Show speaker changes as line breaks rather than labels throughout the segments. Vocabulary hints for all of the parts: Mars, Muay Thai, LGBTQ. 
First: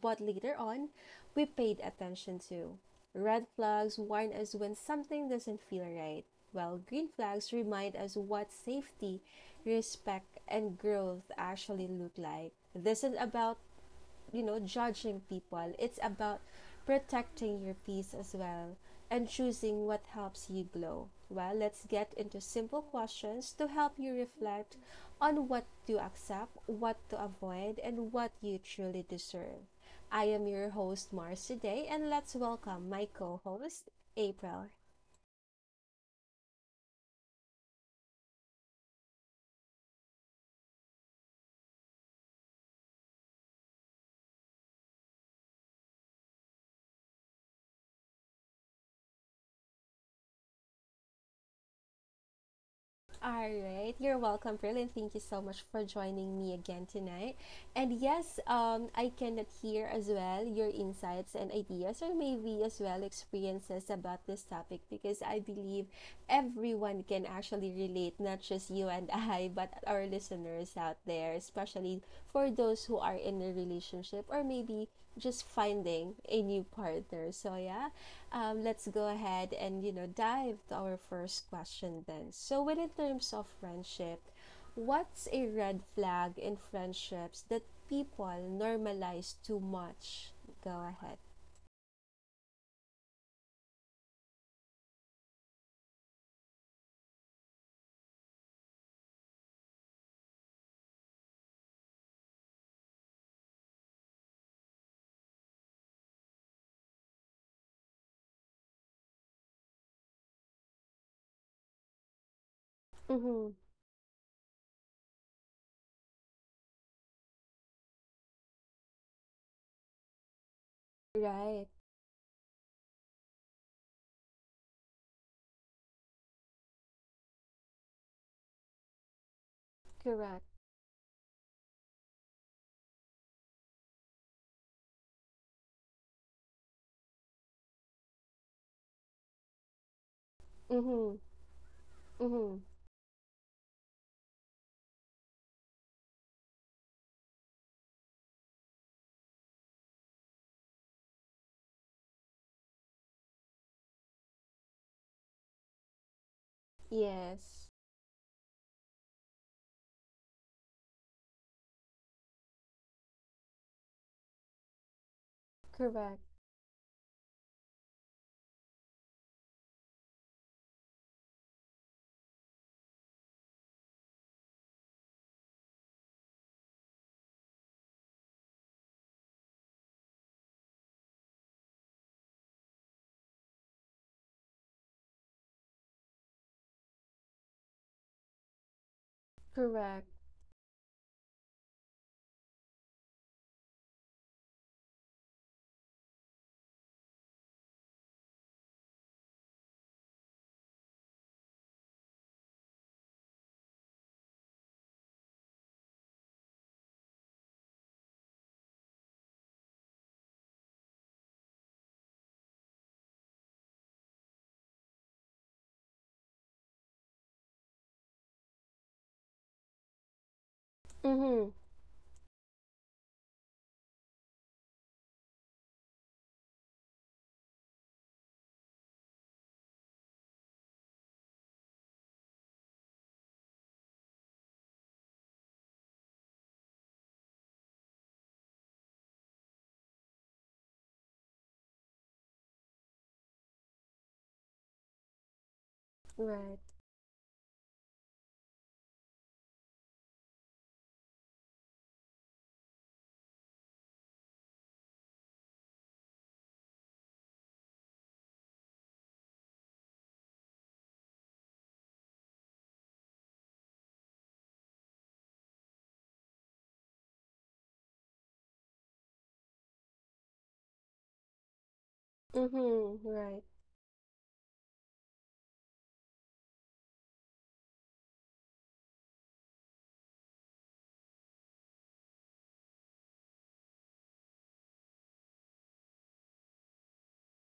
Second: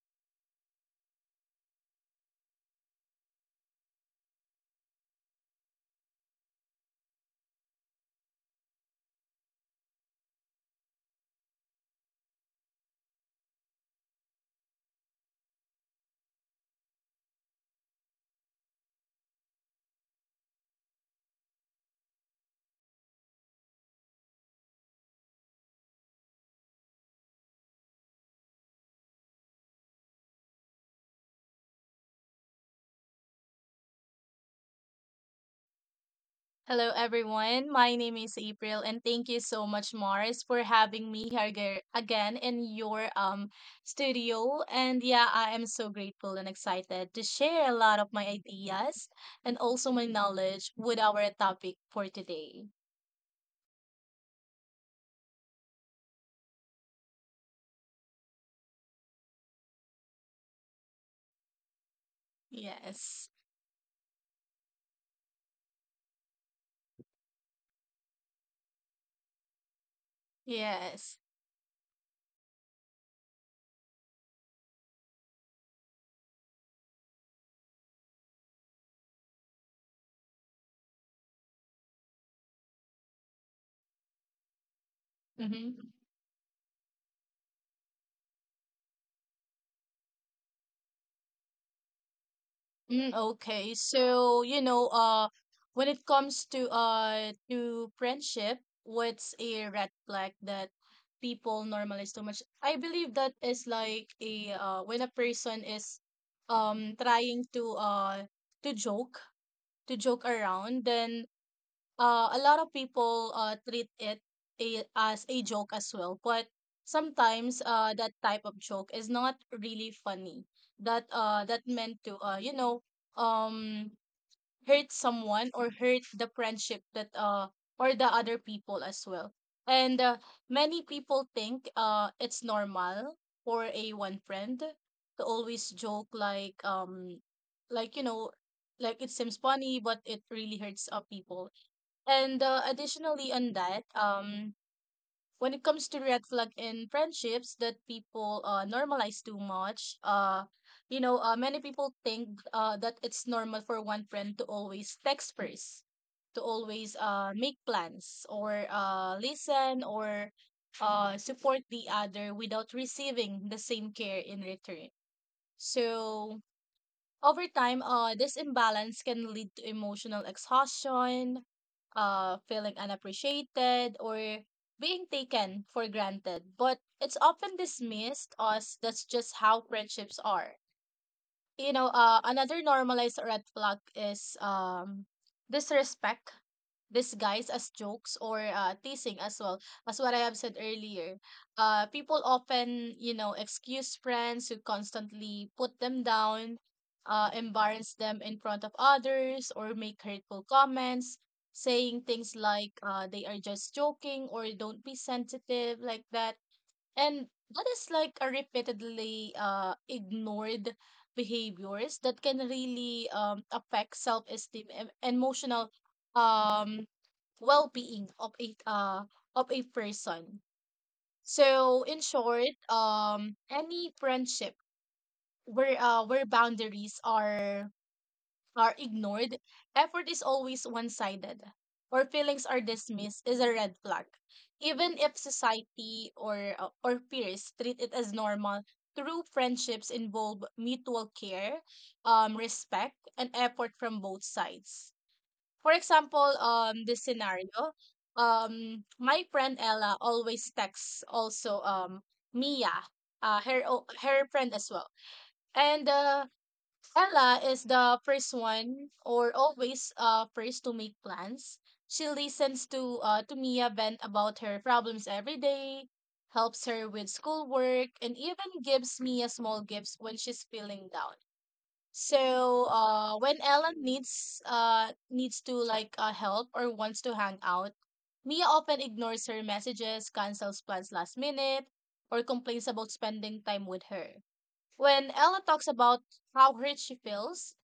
but later on, we paid attention to. Red flags warn us when something doesn't feel right, while green flags remind us what safety, respect, and growth actually look like. This is about judging people. It's about protecting your peace as well and choosing what helps you glow. Well, let's get into simple questions to help you reflect on what to accept, what to avoid, and what you truly deserve. I am your host, Mars, today, and let's welcome my co host, April.
Hello, everyone. My name is April, and thank you so much, Mars, for having me here again in your studio. And yeah, I am so grateful and excited to share a lot of my ideas and also my knowledge with our topic for today.
All right, you're welcome, Pearl, and thank you so much for joining me again tonight. And yes, I cannot hear as well your insights and ideas, or maybe as well
Yes,
experiences about this topic, because I believe everyone can actually relate, not just you and I, but our listeners out
yes.
there, especially for those who are in a relationship or maybe just finding a new partner. So yeah, let's go ahead and dive to our first question then. So when in terms of friendship, what's a red
Mm-hmm.
flag in friendships that people normalize too much? Go ahead.
Okay. So, when it comes to friendship, what's a red flag that people normalize too much? I believe that is like a when a person is trying to to joke, to joke around, then a lot of people
Mm-hmm.
treat it as a joke as well, but sometimes that type of joke is not really funny, that that
Right.
meant to um hurt someone or hurt the friendship, that or the other people as well. And
Correct.
many people think it's normal for a one friend to always joke, like like you know like it seems funny but it really hurts
Mm-hmm.
people. And
Mm-hmm.
additionally, on that, when it comes to red flag in friendships that people normalize too much, many people think that it's normal for one friend to always text first, to always make
Yes.
plans, or listen, or support the other without receiving the same care in return.
Correct.
So over time, this imbalance can lead to emotional exhaustion, feeling unappreciated, or being taken for granted. But it's often dismissed as that's just how friendships are. Another normalized red flag is disrespect disguised as jokes or teasing as well, as what
Correct.
I have said earlier. People often excuse friends who constantly put them down, embarrass them in front of others, or make hurtful comments, saying things like they are just joking or don't be sensitive like that. And that is like a repeatedly ignored behaviors that can really affect self-esteem and emotional um well-being of a person.
Mm-hmm.
So in short, any friendship where boundaries are ignored, effort is always one-sided, or feelings are dismissed is a red flag. Even if society or or peers treat it as normal, true friendships involve mutual care, respect, and effort from both sides. For example,
Right.
this scenario, my friend Ella always texts also Mia, her friend as well, and Ella is the first one, or always first to make plans. She listens to Mia vent about her problems every day, helps her with schoolwork, and even gives Mia small gifts when she's feeling down. So
Mm-hmm.
when
Right.
Ellen needs to, like, help or wants to hang out, Mia often ignores her messages, cancels plans last minute, or complains about spending time with her. When Ella talks about how hurt she feels,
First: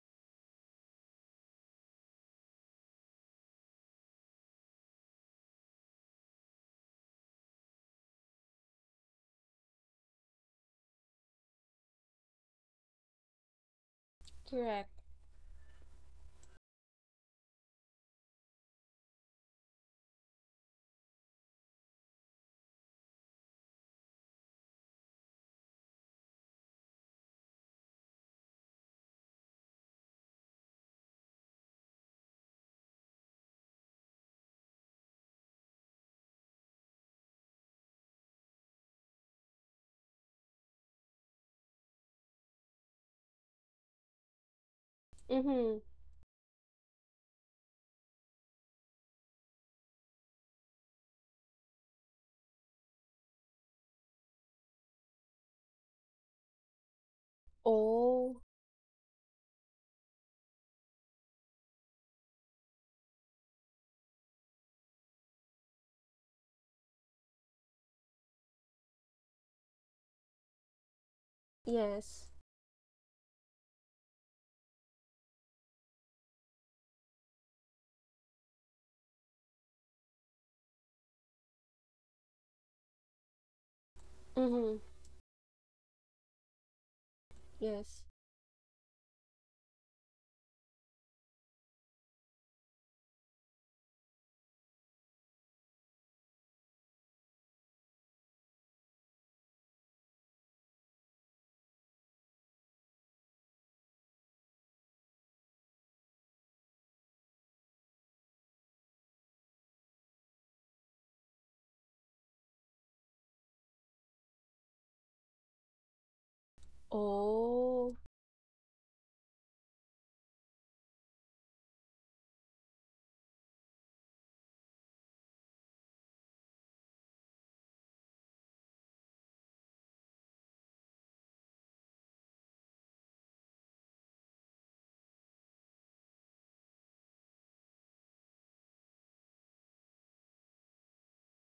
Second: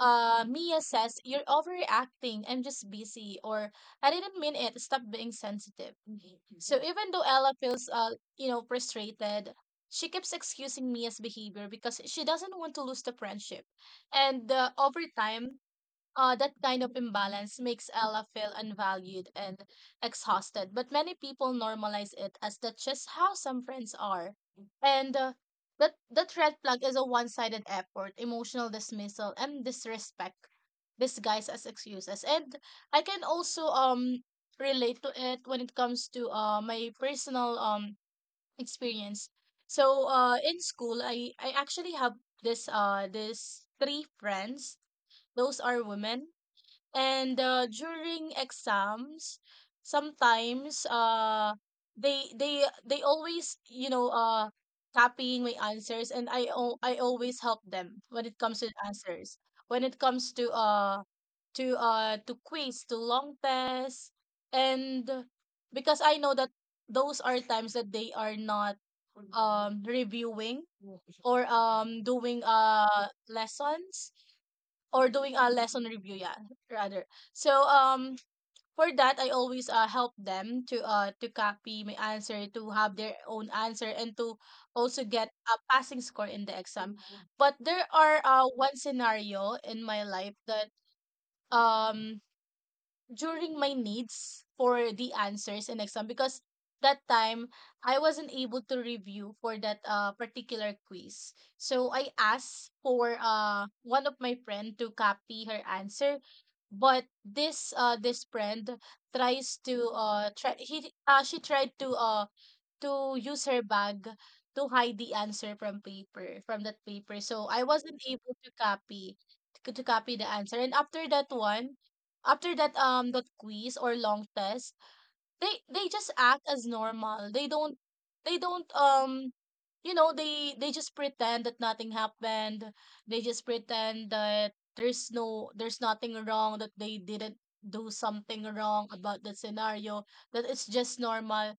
Mia says, "You're overreacting. I'm just busy." Or, "I didn't mean it. Stop being sensitive." So, even though Ella feels, frustrated, she keeps excusing Mia's behavior because she doesn't want to lose the friendship. And
Correct.
over time, that kind of imbalance makes Ella feel unvalued and exhausted, but many people normalize it as that's just how some friends are. And that red flag is a one sided effort, emotional dismissal, and disrespect disguised as excuses. And I can also relate to it when it comes to my personal experience. So in school, I actually have this three friends. Those
Mm-hmm.
are women, and during exams, sometimes they always, copying my answers, and I always help them when it
Oh.
comes to answers, when it comes to to quiz, to long test. And because I know that those are times that they are not reviewing or
Yes.
doing lessons, or doing a lesson review, yeah, rather. So for that, I always help them to copy my answer, to have their own answer, and to
Mm-hmm.
also get a passing score in the exam. But there
Yes.
are one scenario in my life that um during my needs for the answers in exam, because that time I wasn't able to review for that particular quiz. So I asked for one of my friend to copy her answer, but this friend tries to try he she tried to use her bag to hide the answer from paper from that paper, so I wasn't
Oh,
able to copy, the answer. And after that one, after that, that quiz or long test, they just act as normal. They don't, they don't um they just pretend that nothing happened. They just pretend that there's no, there's nothing wrong, that they didn't do something wrong about the scenario, that it's just normal.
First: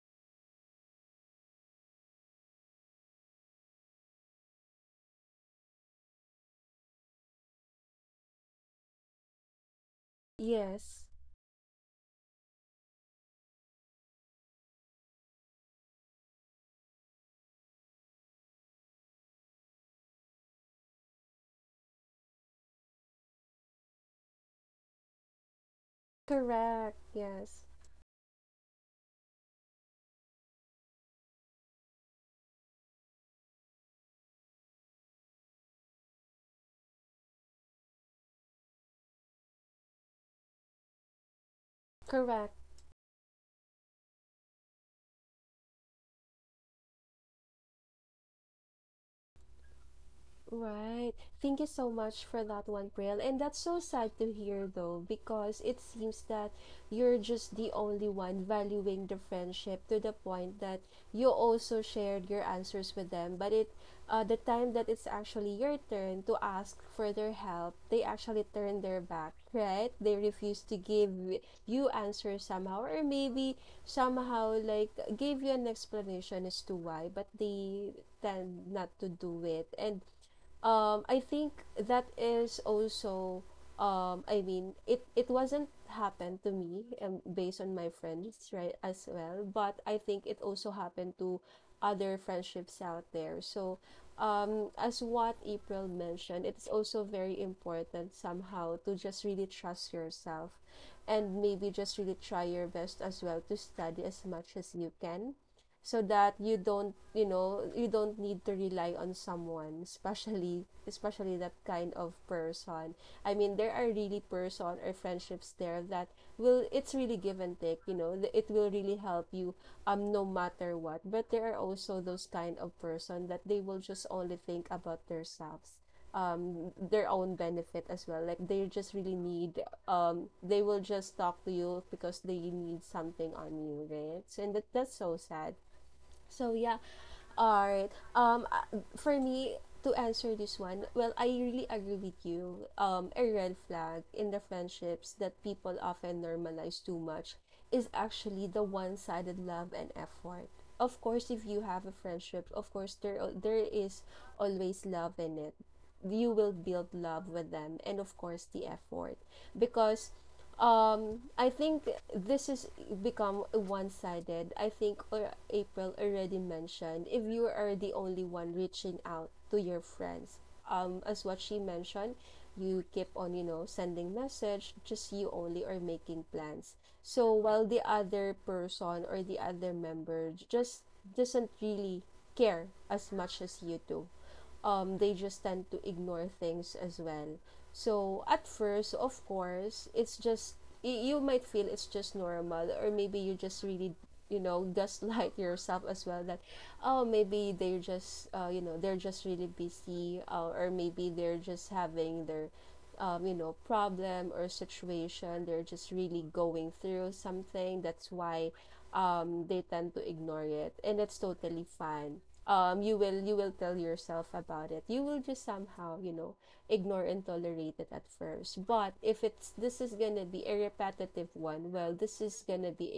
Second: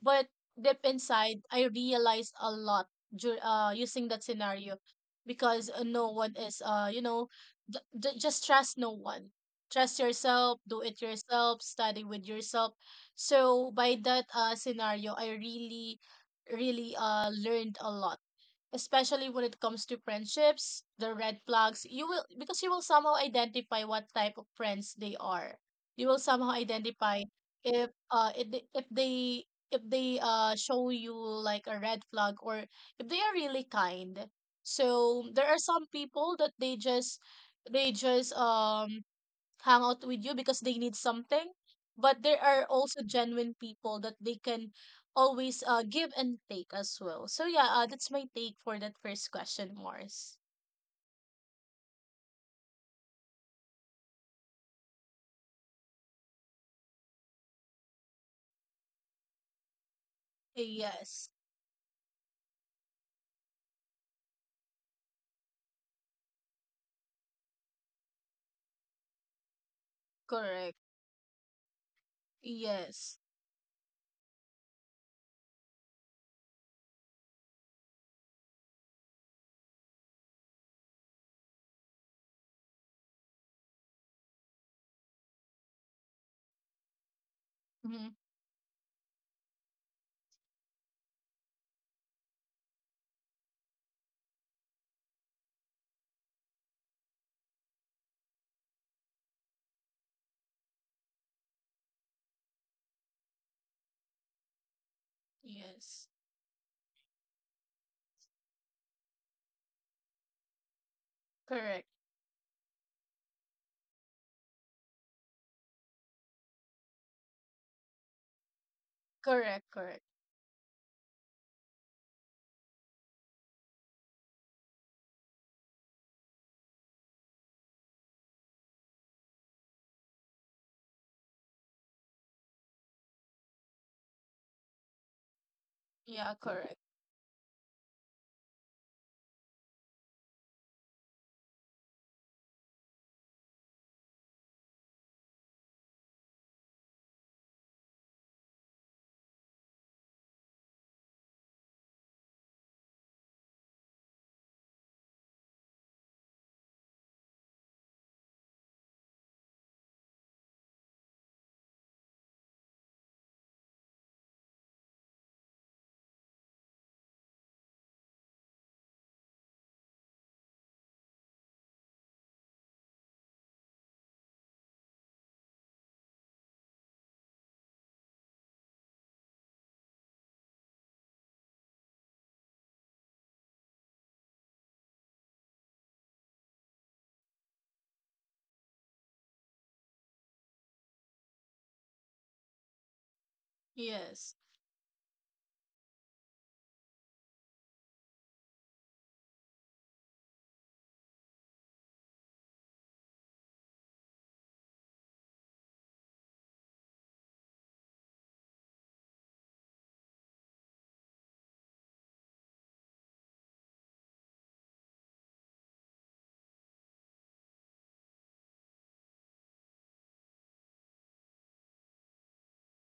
But deep inside, I realized a lot using that scenario, because no one is, just trust no one. Trust yourself, do it
yes.
yourself, study with yourself. So by that scenario, I really, really learned a lot, especially when it comes to friendships, the red flags. You will, because you will somehow identify what type of friends they are. You will somehow
Correct.
identify
Yes.
if they, if they if they show you like a red flag, or if they are really kind. So there are some people that they just, they just um hang out with you because they need something, but there
Correct.
are also genuine people that they can always give and take as well. So yeah, that's my take for that first question, Mars.
Right. Thank you so much for that one, Pril. And that's so sad to hear, though, because it seems that you're just the only one valuing the friendship to the point that
Yes.
you also shared your answers with them. But the time that it's actually your turn to ask for their help, they actually turn their back, right? They refuse
Correct.
to give you answers somehow, or
Yes.
maybe somehow like gave you an explanation as to why, but they tend not to do it. And I think that is also I mean it wasn't happened to me based on my
Mm-hmm.
friends, right, as well, but I think it also happened to other friendships out there, so as what April mentioned, it's also very important somehow to just really trust yourself, and maybe just really try your best as well to study as much as you can, so
Yes.
that you don't, you don't need to rely on someone, especially that
Correct,
kind of person. I mean there are really person or friendships there that will it's really give and take, it will really help you,
correct. Correct.
no matter what. But there are also those kind of person that they will just only think about themselves, their own benefit as well, like they just really need, they will just talk to you because they need something on you, right? So and that's so sad.
Yeah,
So
correct.
yeah, alright. For me to answer this one, well, I really agree with you. A red flag in the friendships that people often normalize too much is actually the one-sided love and effort. Of course, if you have a friendship, of course there is always love in it. You will build love with them, and of course the effort, because I think this is become one-sided. I think or April already mentioned, if you are the only one reaching out to your friends. As what she mentioned, you keep on, sending message, just you only are making plans. So while the other person or the other member just doesn't really care as much as you do they just tend to ignore things as well. So at first, of course, it's just you might feel it's just normal, or maybe you just really,
Yes.
gaslight yourself as well that, oh, maybe they're just, they're just really busy, or maybe they're just having their, problem or situation. They're just really going through something. That's why, they tend to ignore it, and that's totally fine. You will tell yourself about it. You will just somehow, ignore and tolerate it at first. But if it's this is gonna be a repetitive one, well, this is gonna be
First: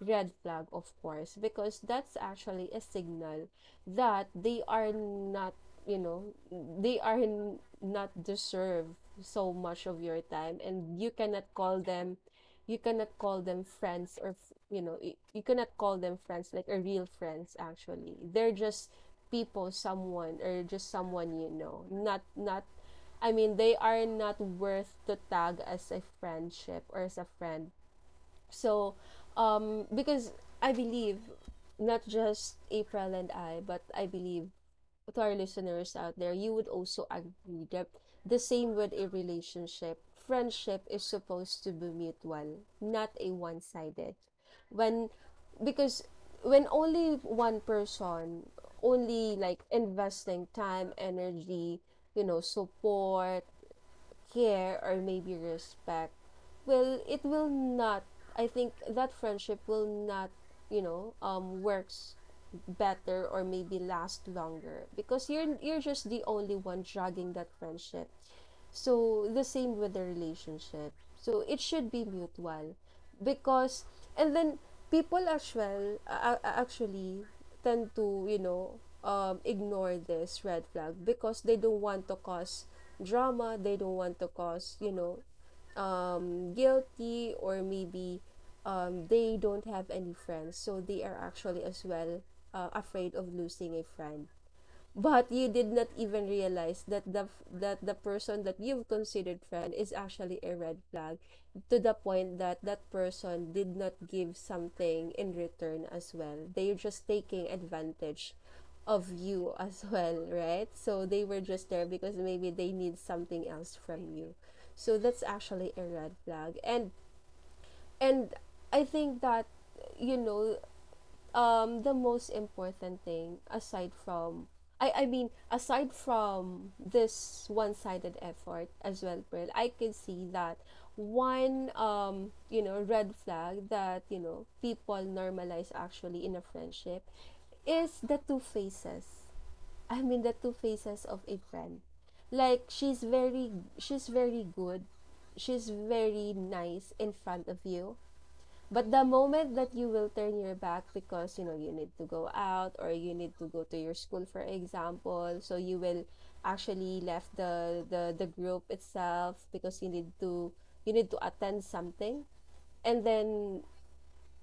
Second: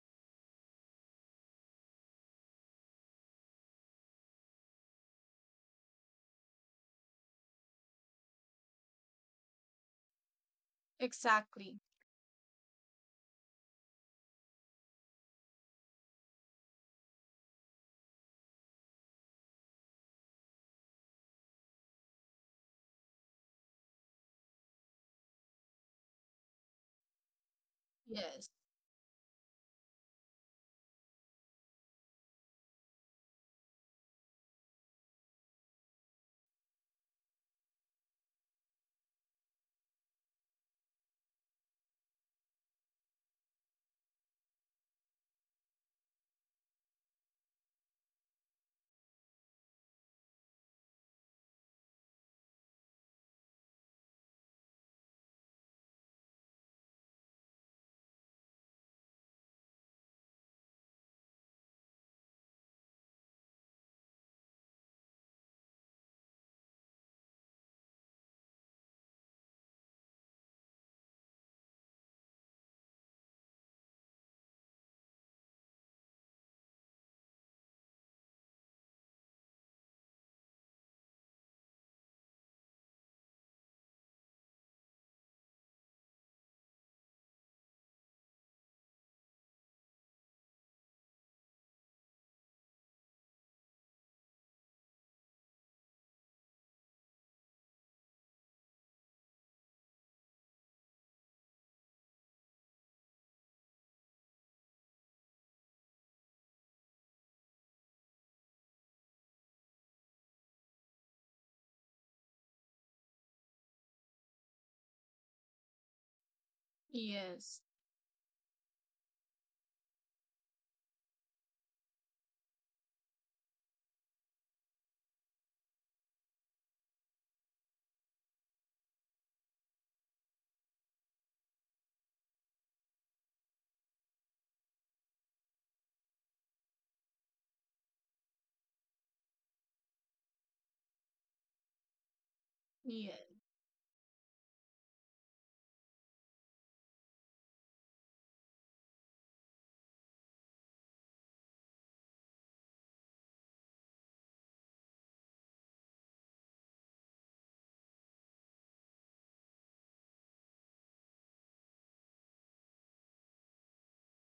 a red flag, of course, because that's actually a signal that they are not, you know not deserve so much of your time, and you cannot call
Exactly.
them you cannot call them friends or f- you know y- you cannot call them friends, like a real friends. Actually they're just people, someone, or just someone, not I mean, they are not worth to tag as a friendship or as a friend.
Yes,
So, because I believe not just April and I, but I believe to our listeners out there, you would also agree that the same with a relationship, friendship is supposed to be mutual, not a one-sided. When because when only one person only like investing time, energy, support, care, or maybe respect. Well, it will not I think that friendship will not works better or maybe last longer because you're just the only one dragging that friendship. So the same with the relationship, so it should be mutual. Because and then people as well, actually tend to ignore this red flag because they don't want to cause drama, they don't want to cause guilty, or maybe they don't have any friends, so they are actually as well afraid of losing a friend. But you did not even realize that the person that you've considered friend is actually a red flag, to the point that that person did not give something in return as well, they're just taking advantage of you as well, right? So they were just there because maybe they need something else from you. So that's actually a red flag, and
yes,
and I think that, you know the most important thing, aside from, I mean aside from this one-sided effort as well, Pearl, I can see that one red flag that people normalize actually in a friendship is the two faces. I mean the two faces of a friend. Like she's
yes,
very she's very good. She's very nice in front of you, but the moment that you will turn your back because, you need to go out, or you need to go to your school, for example, so you will actually left the group itself because you need to attend something, and then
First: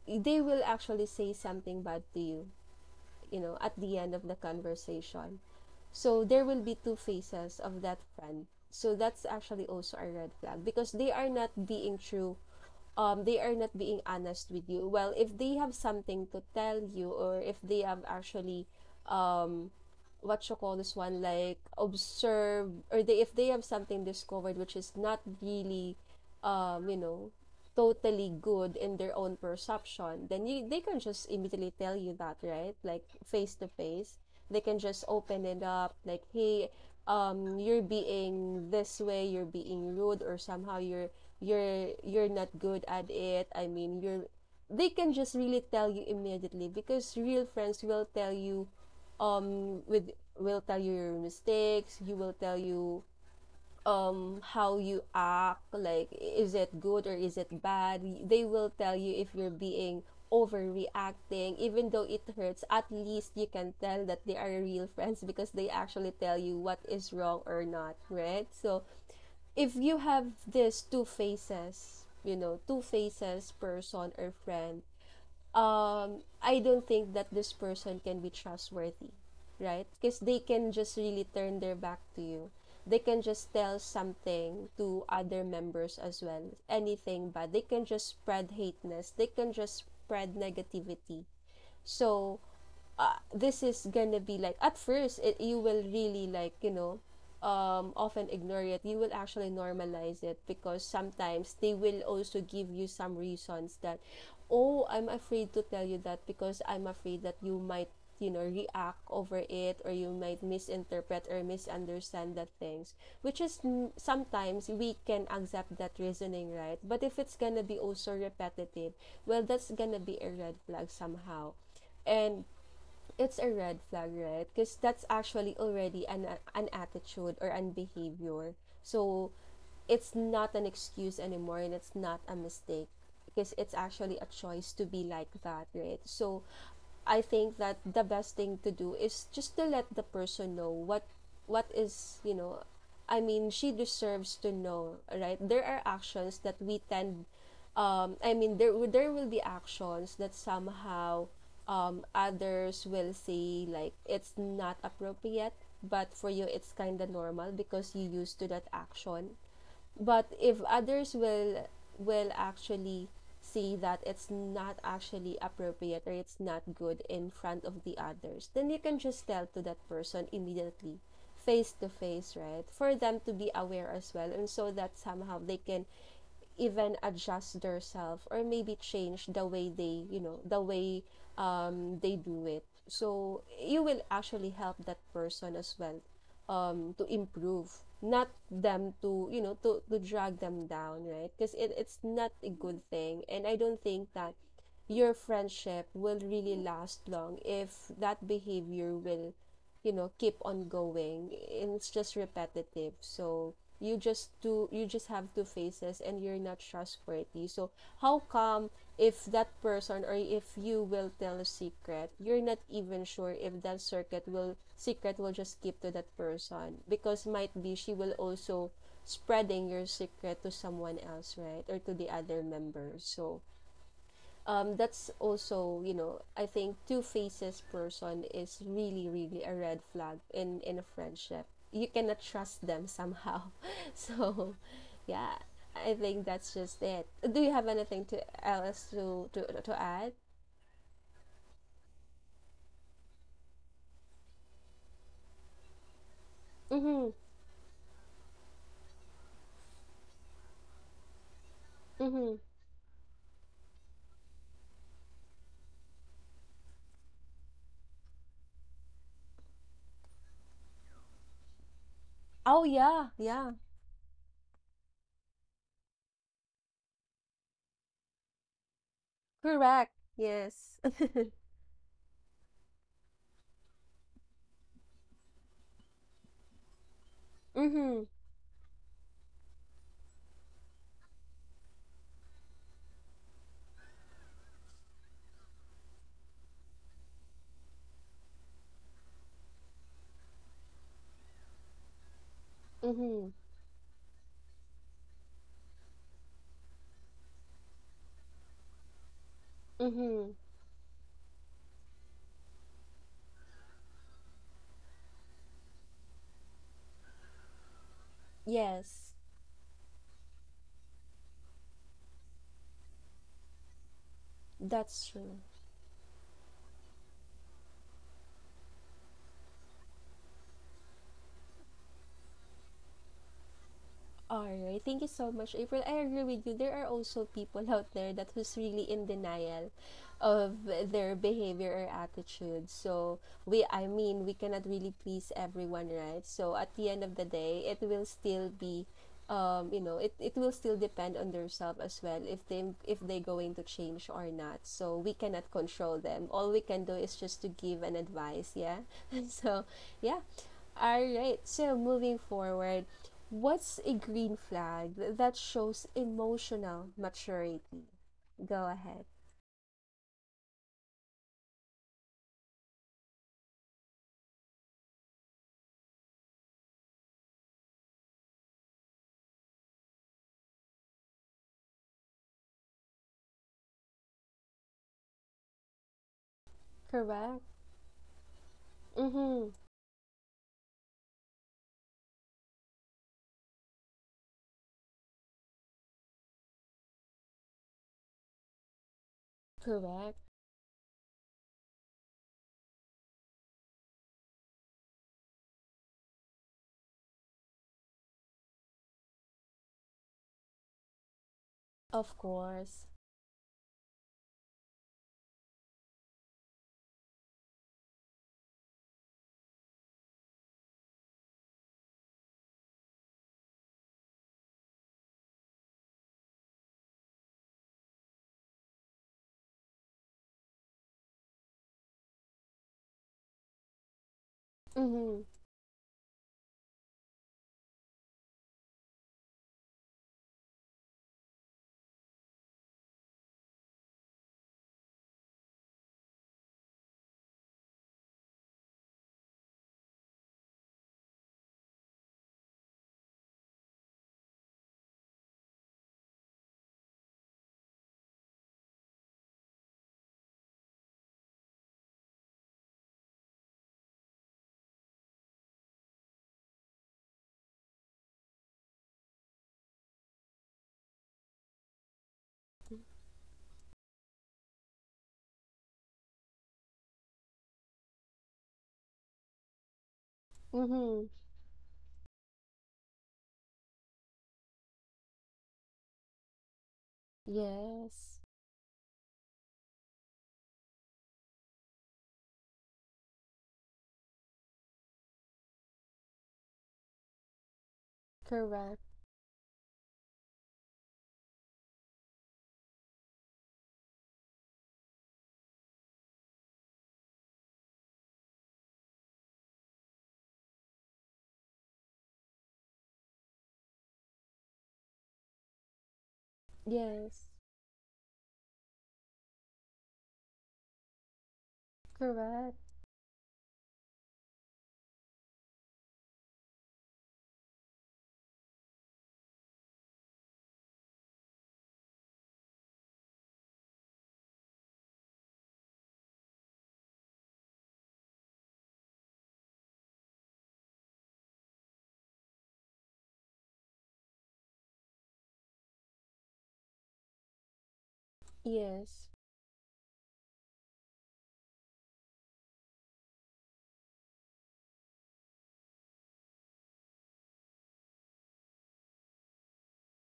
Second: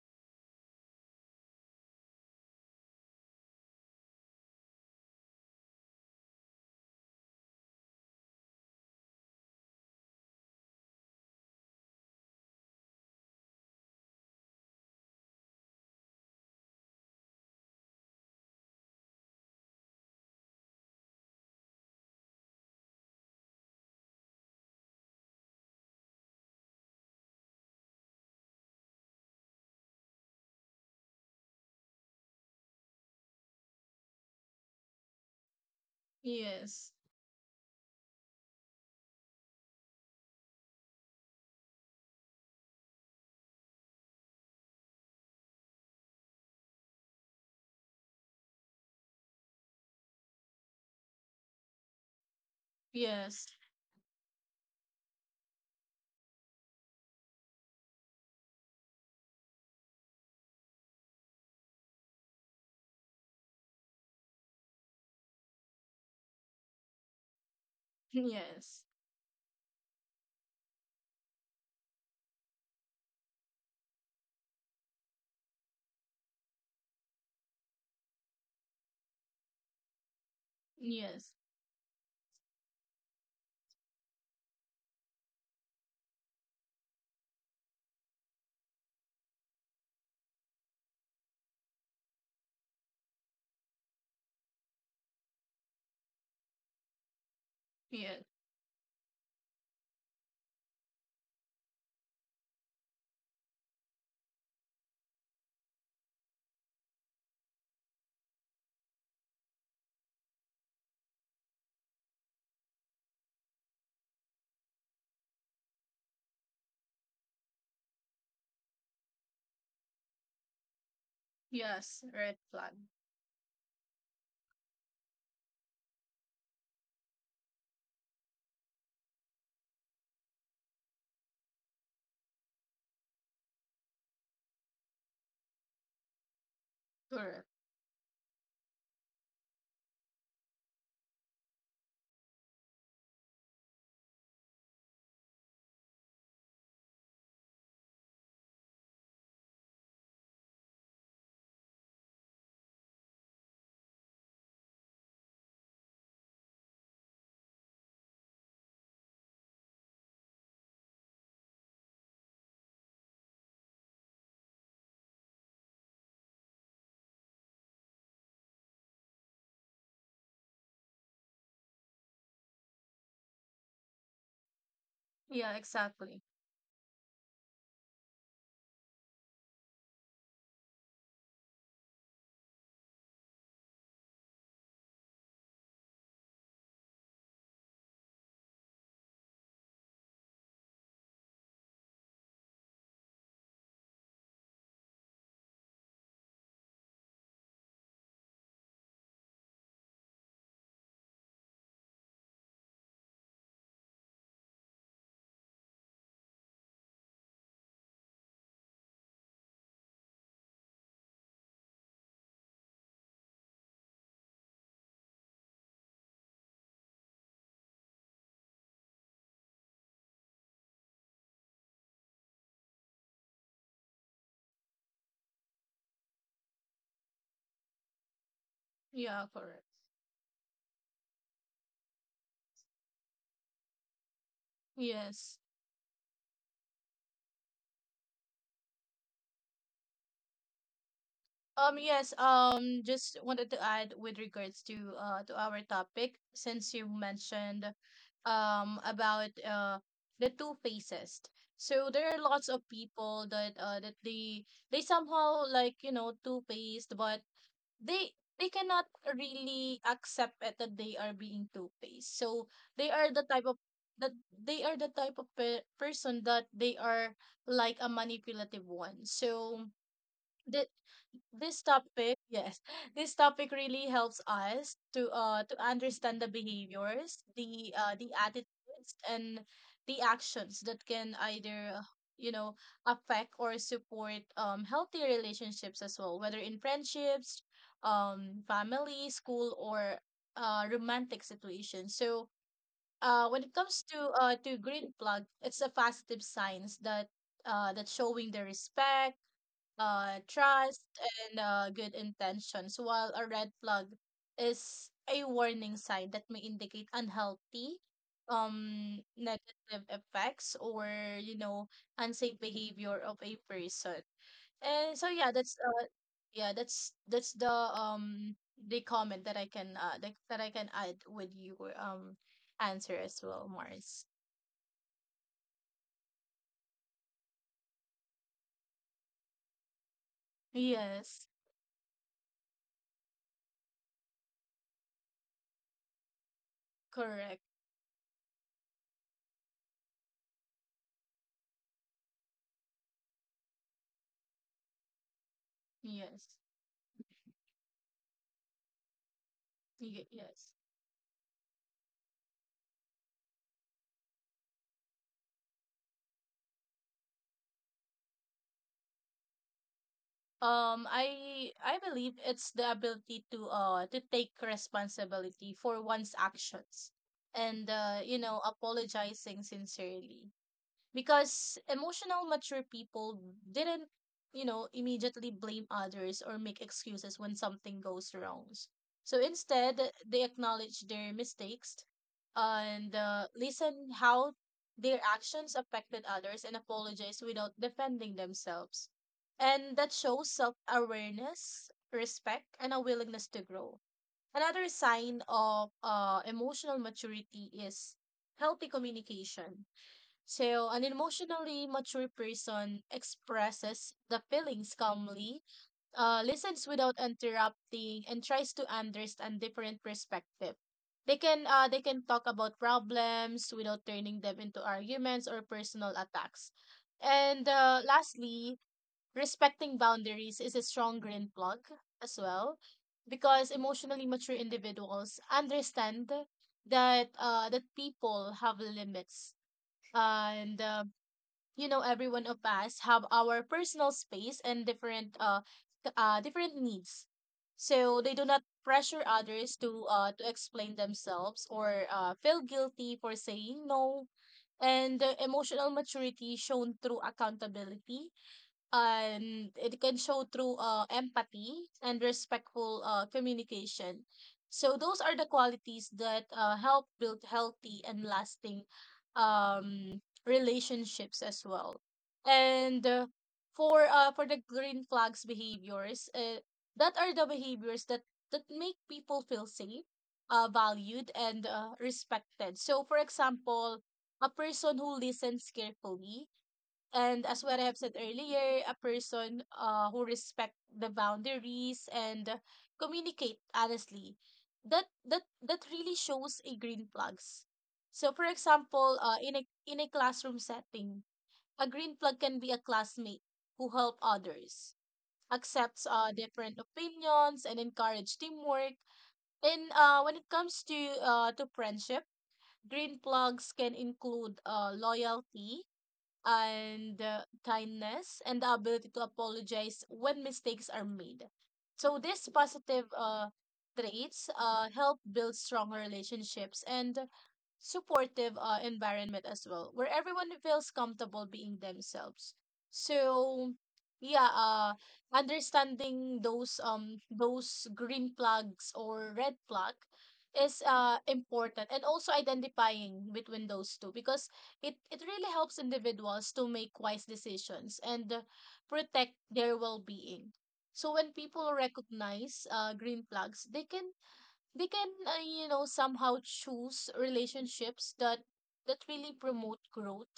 they will actually say something bad to you, at the end of the conversation. So there will be two faces of that friend. So that's actually also a red flag because they are not being true, they are not being honest with you. Well, if they have something to tell you, or if they have actually, um, what you call this one, like observe, or they if they have something discovered, which is not really, um you know totally good in their own perception, then you they can just immediately tell you that, right? Like face to face they can just open it up, like, hey,
yes,
you're being this way, you're being rude, or somehow you're, you're not good at it, I mean you're they can just really tell you immediately, because real friends will um with tell you your mistakes. You will tell you,
yes,
how you act, like is it good or is it bad. They will tell you if you're being overreacting. Even though it hurts, at least you can tell that they are real friends, because they actually tell you what is wrong or not, right? So
yes,
if you have this two faces, two faces person or friend, I don't think that this person can be trustworthy, right? Because they can just really
yes,
turn their back to you. They can just tell something to other members as well, anything bad. They can just spread hateness. They can just spread negativity. So this is gonna be like at first, it you will really like,
yes,
often ignore it. You will actually normalize it because sometimes they will also give you some reasons that, oh, I'm afraid to tell you that because I'm afraid that you might, react over it, or you might misinterpret or misunderstand that things, which is, sometimes we can accept that reasoning, right? But if it's gonna be also repetitive, well, that's gonna be a red flag somehow,
yes, red
and
flag.
it's a red flag, right? Because that's actually already an attitude, or an behavior. So it's not an excuse anymore and it's not a mistake because it's actually a choice to be like that, right? So I
Correct.
think that the best thing to do is just to let the person know what what is, you know, I mean, she deserves to know, right? There are actions that we tend I mean, there will be actions that somehow others will say like it's not appropriate, but for you it's kind of normal because you used to that action. But if others will actually see that it's not actually appropriate or it's not good in front of the others, then you can just tell to that person immediately face to face, right, for them to be aware as well and so that somehow
Yeah,
they can
exactly.
even adjust themselves or maybe change the way they, you know, the way they do it, so you will actually help that person as well to improve, not them to, you know, to drag them down, right? Because it's not a good thing and I don't think that your friendship will really last long if that behavior will, you know, keep on going. It's just repetitive. So you just do you just have two faces and you're not trustworthy. So how come, if that person or if you will tell a secret, you're not even sure if that circuit will secret will just keep to that person because might be she will also spreading your secret to someone else, right, or to the other members. So that's also, you know, I think two faces person is really
Yeah,
really a
correct.
red flag in a friendship. You cannot trust them somehow. So yeah,
Yes.
I think that's just it. Do you have anything to else to add
Yes, just wanted to add with regards to our topic, since you mentioned about the two faces. So there are lots of people that they somehow, like, you know, two-faced, but they they cannot really accept it that they are being two-faced. So
oh,
they
yeah,
are the type
yeah.
of that they are the type of person that they are like a manipulative one. So
Correct.
the
Yes.
this topic, yes, this topic really helps us to understand the behaviors,
Mm-hmm.
the attitudes, and the actions that can either you know affect or support healthy relationships as well, whether in friendships, family, school, or romantic situations. So
Mm-hmm.
when it comes to green plug, it's a positive signs that that showing the respect,
Mm-hmm.
trust, and good intentions. While a red plug is a warning sign that may indicate unhealthy,
Yes.
negative effects, or you know unsafe behavior of a person. And so
That's
yeah,
true.
that's yeah, that's the comment that I can that I can add with your answer as well, Mars.
Alright, thank you so much, April. I agree with you. There are also people out there that who's really in denial of their
Yes,
behavior or attitude. So we, I mean, we cannot really please everyone, right? So at the end of the
correct.
day, it will still be, it will still depend on themselves as well if they if they're going to change or not. So we cannot control them.
Yes.
All we can do is just to give an advice, yeah. So yeah.
Yes.
All right. So moving forward, what's a green flag that shows emotional maturity? Go ahead.
I believe it's the ability to take responsibility for one's actions, and apologizing sincerely, because emotional mature people didn't, immediately blame others or make excuses when
Correct.
something goes wrong. So
Mm-hmm.
instead, they acknowledge their mistakes and listen how their actions affected others, and apologize without defending themselves. And that
Correct.
shows self-awareness, respect, and a willingness to grow. Another sign of emotional maturity is healthy communication. So an emotionally mature
Of
person
course.
expresses the feelings calmly, listens without interrupting, and tries to understand different perspective. They can talk about problems without turning them into arguments or personal attacks. And lastly, respecting boundaries is a strong green plug as well, because emotionally mature individuals
Mm-hmm.
understand that that people have limits, and everyone of us have our personal space and different different needs, so they do not pressure others to explain themselves or feel guilty for saying no. And the emotional maturity shown through accountability, and it can show through empathy and respectful communication. So those are the qualities that help build healthy and lasting relationships as well. And for the green flags behaviors, that are the behaviors that make people feel safe,
Mm-hmm.
valued, and respected. So, for example, a person who listens carefully, and as what I have said
Yes.
earlier, a person who respect the boundaries and communicate honestly. That really shows a green plugs. So for
Correct.
example, in a classroom setting, a green plug can be a classmate who help others, accepts different opinions and encourage teamwork. And when it comes to to friendship, green plugs can include loyalty, and
Yes.
kindness and the ability to apologize when mistakes are made. So these
Correct.
positive traits help build stronger relationships and supportive environment as well, where everyone feels comfortable being themselves. So yeah, understanding those green flags or red flag is important, and also identifying between those two, because it really helps individuals to make wise decisions and
Yes.
protect their well-being. So when people recognize green flags, they can somehow choose relationships that really promote growth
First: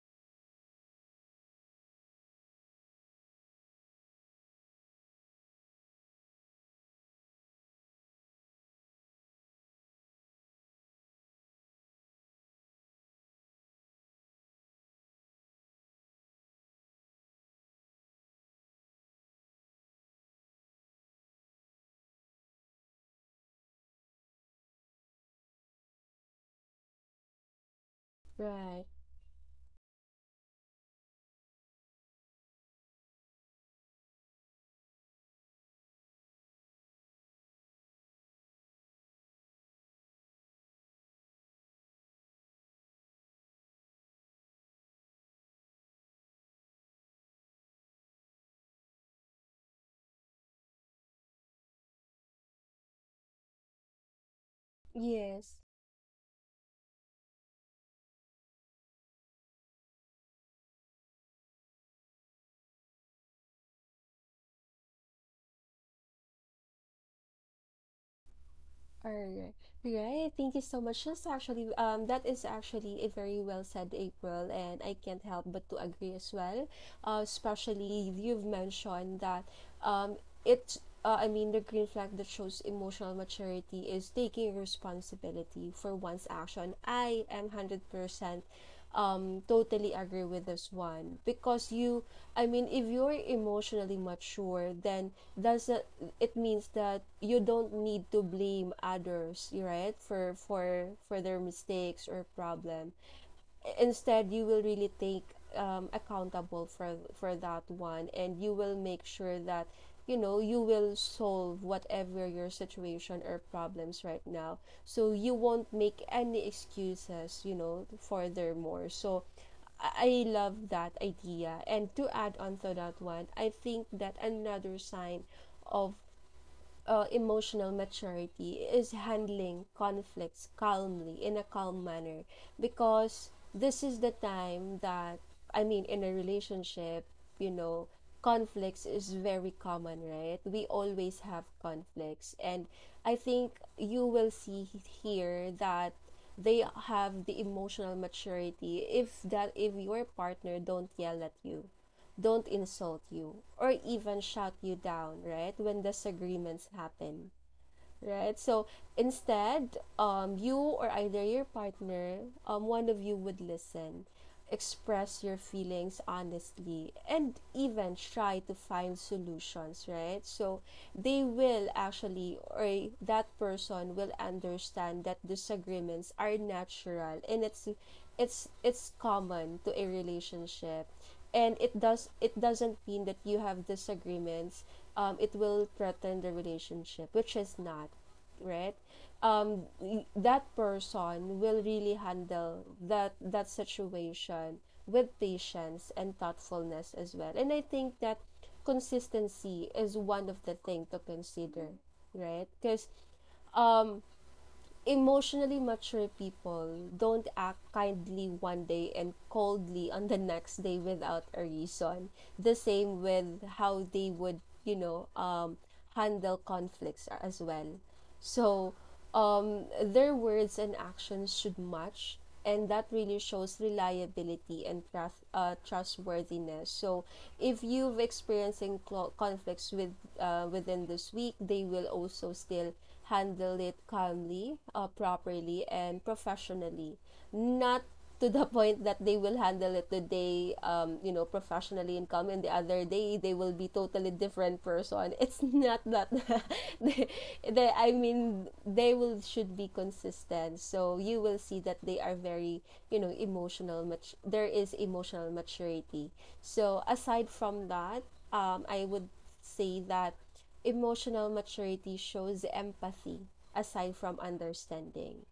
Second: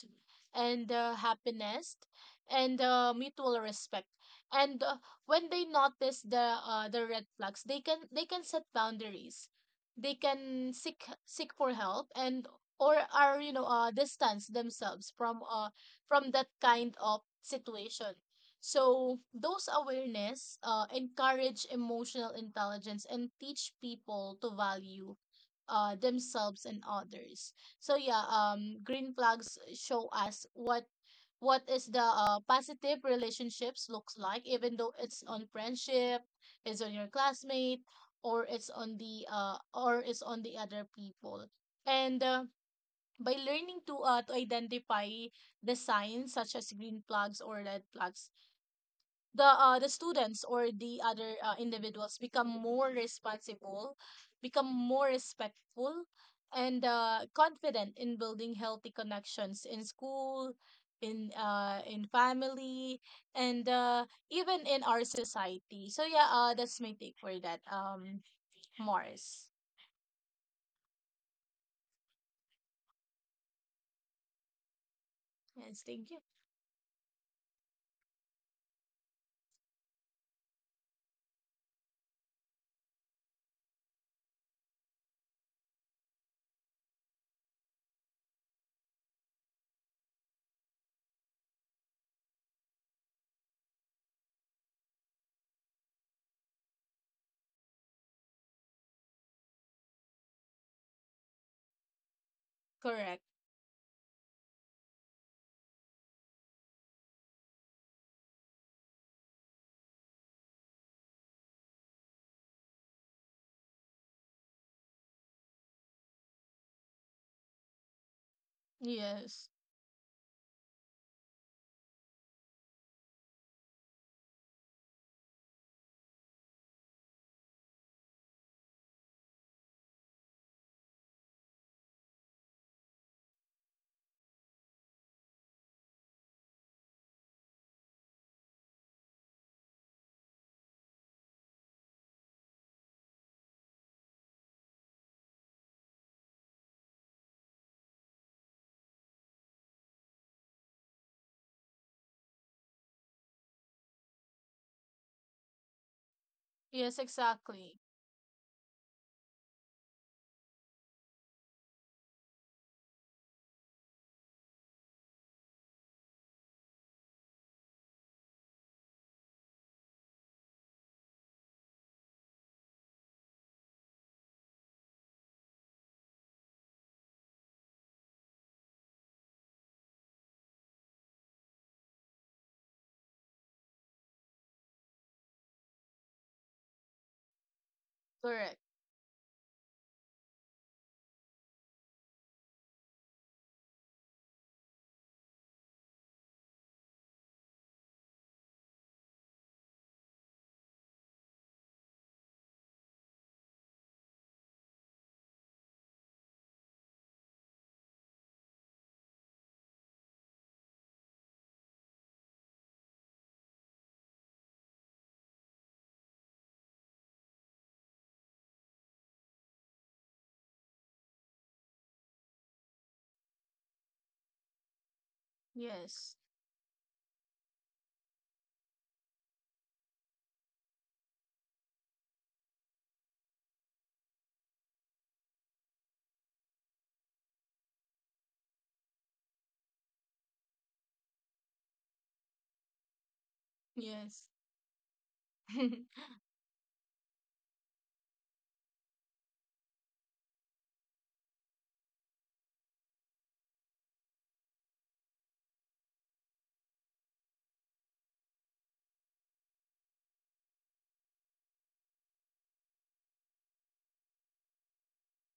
and happiness and mutual respect. And When they notice the red flags, they can set boundaries, they can seek for help, and or are you know distance themselves from that kind of situation. So those awareness encourage emotional intelligence and teach people to value themselves and others. So yeah,
Right.
green flags show us what is the positive relationships looks like, even though it's on friendship, it's on your classmate, or it's on the other people. And by learning to to identify the signs such as green flags or red flags, the students or the other individuals become more responsible, become more
Yes.
respectful, and confident in building healthy connections in school, in family, and even in our society. So yeah, that's my take for that,
All
Mars.
right. All right. Thank you so much. That's actually that is actually a very well said, April, and I can't help but to
Yes, thank you.
agree as well. Especially you've mentioned that um it's I mean the green flag that shows emotional maturity is taking responsibility for one's action. I am 100% totally agree with this one because you, I mean, if you're emotionally mature, then does that it means that you don't need to blame others, right, for their mistakes or problems.
Correct.
Instead you will really take accountable for that one and you will make sure that, you know, you will solve whatever your situation or problems right now, so you won't make any excuses, you know, furthermore. So
Yes.
I love that idea. And to add on to that one, I think that another sign of emotional maturity is handling conflicts calmly, in a calm manner, because this is the time that, I mean, in a relationship, you know, conflicts is very common, right? We always have conflicts and I think you will see here that they have the emotional maturity if that, if your partner don't yell at you, don't insult you, or even shut you down, right? When disagreements
Yes,
happen,
exactly.
right? So instead, you or either your partner, one of you would listen, express your feelings honestly, and even try to find solutions, right? So they will actually, or that person will understand that disagreements are natural and it's common to a relationship, and it does it doesn't mean that you have disagreements, it will threaten the relationship, which is not,
Correct.
right? That person will really handle that situation with patience and thoughtfulness as well. And I think that consistency is one of the thing to consider, right? Because um emotionally mature people don't act kindly one day and coldly on the next day without a reason. The same with how they would, you know, handle conflicts as well. So their words and actions should match and that really shows reliability and trust,
Yes.
trustworthiness. So if you've experiencing conflicts with, within this week, they will also still handle it calmly, properly and professionally, not to the point that they will handle it today, you know, professionally, and come in the other day they will be totally
Yes.
different person. It's not that. they, they, I mean they will should be consistent, so you will see that they are very, you know, emotional, much there is emotional maturity. So aside from that, I would say that emotional maturity shows empathy aside from understanding,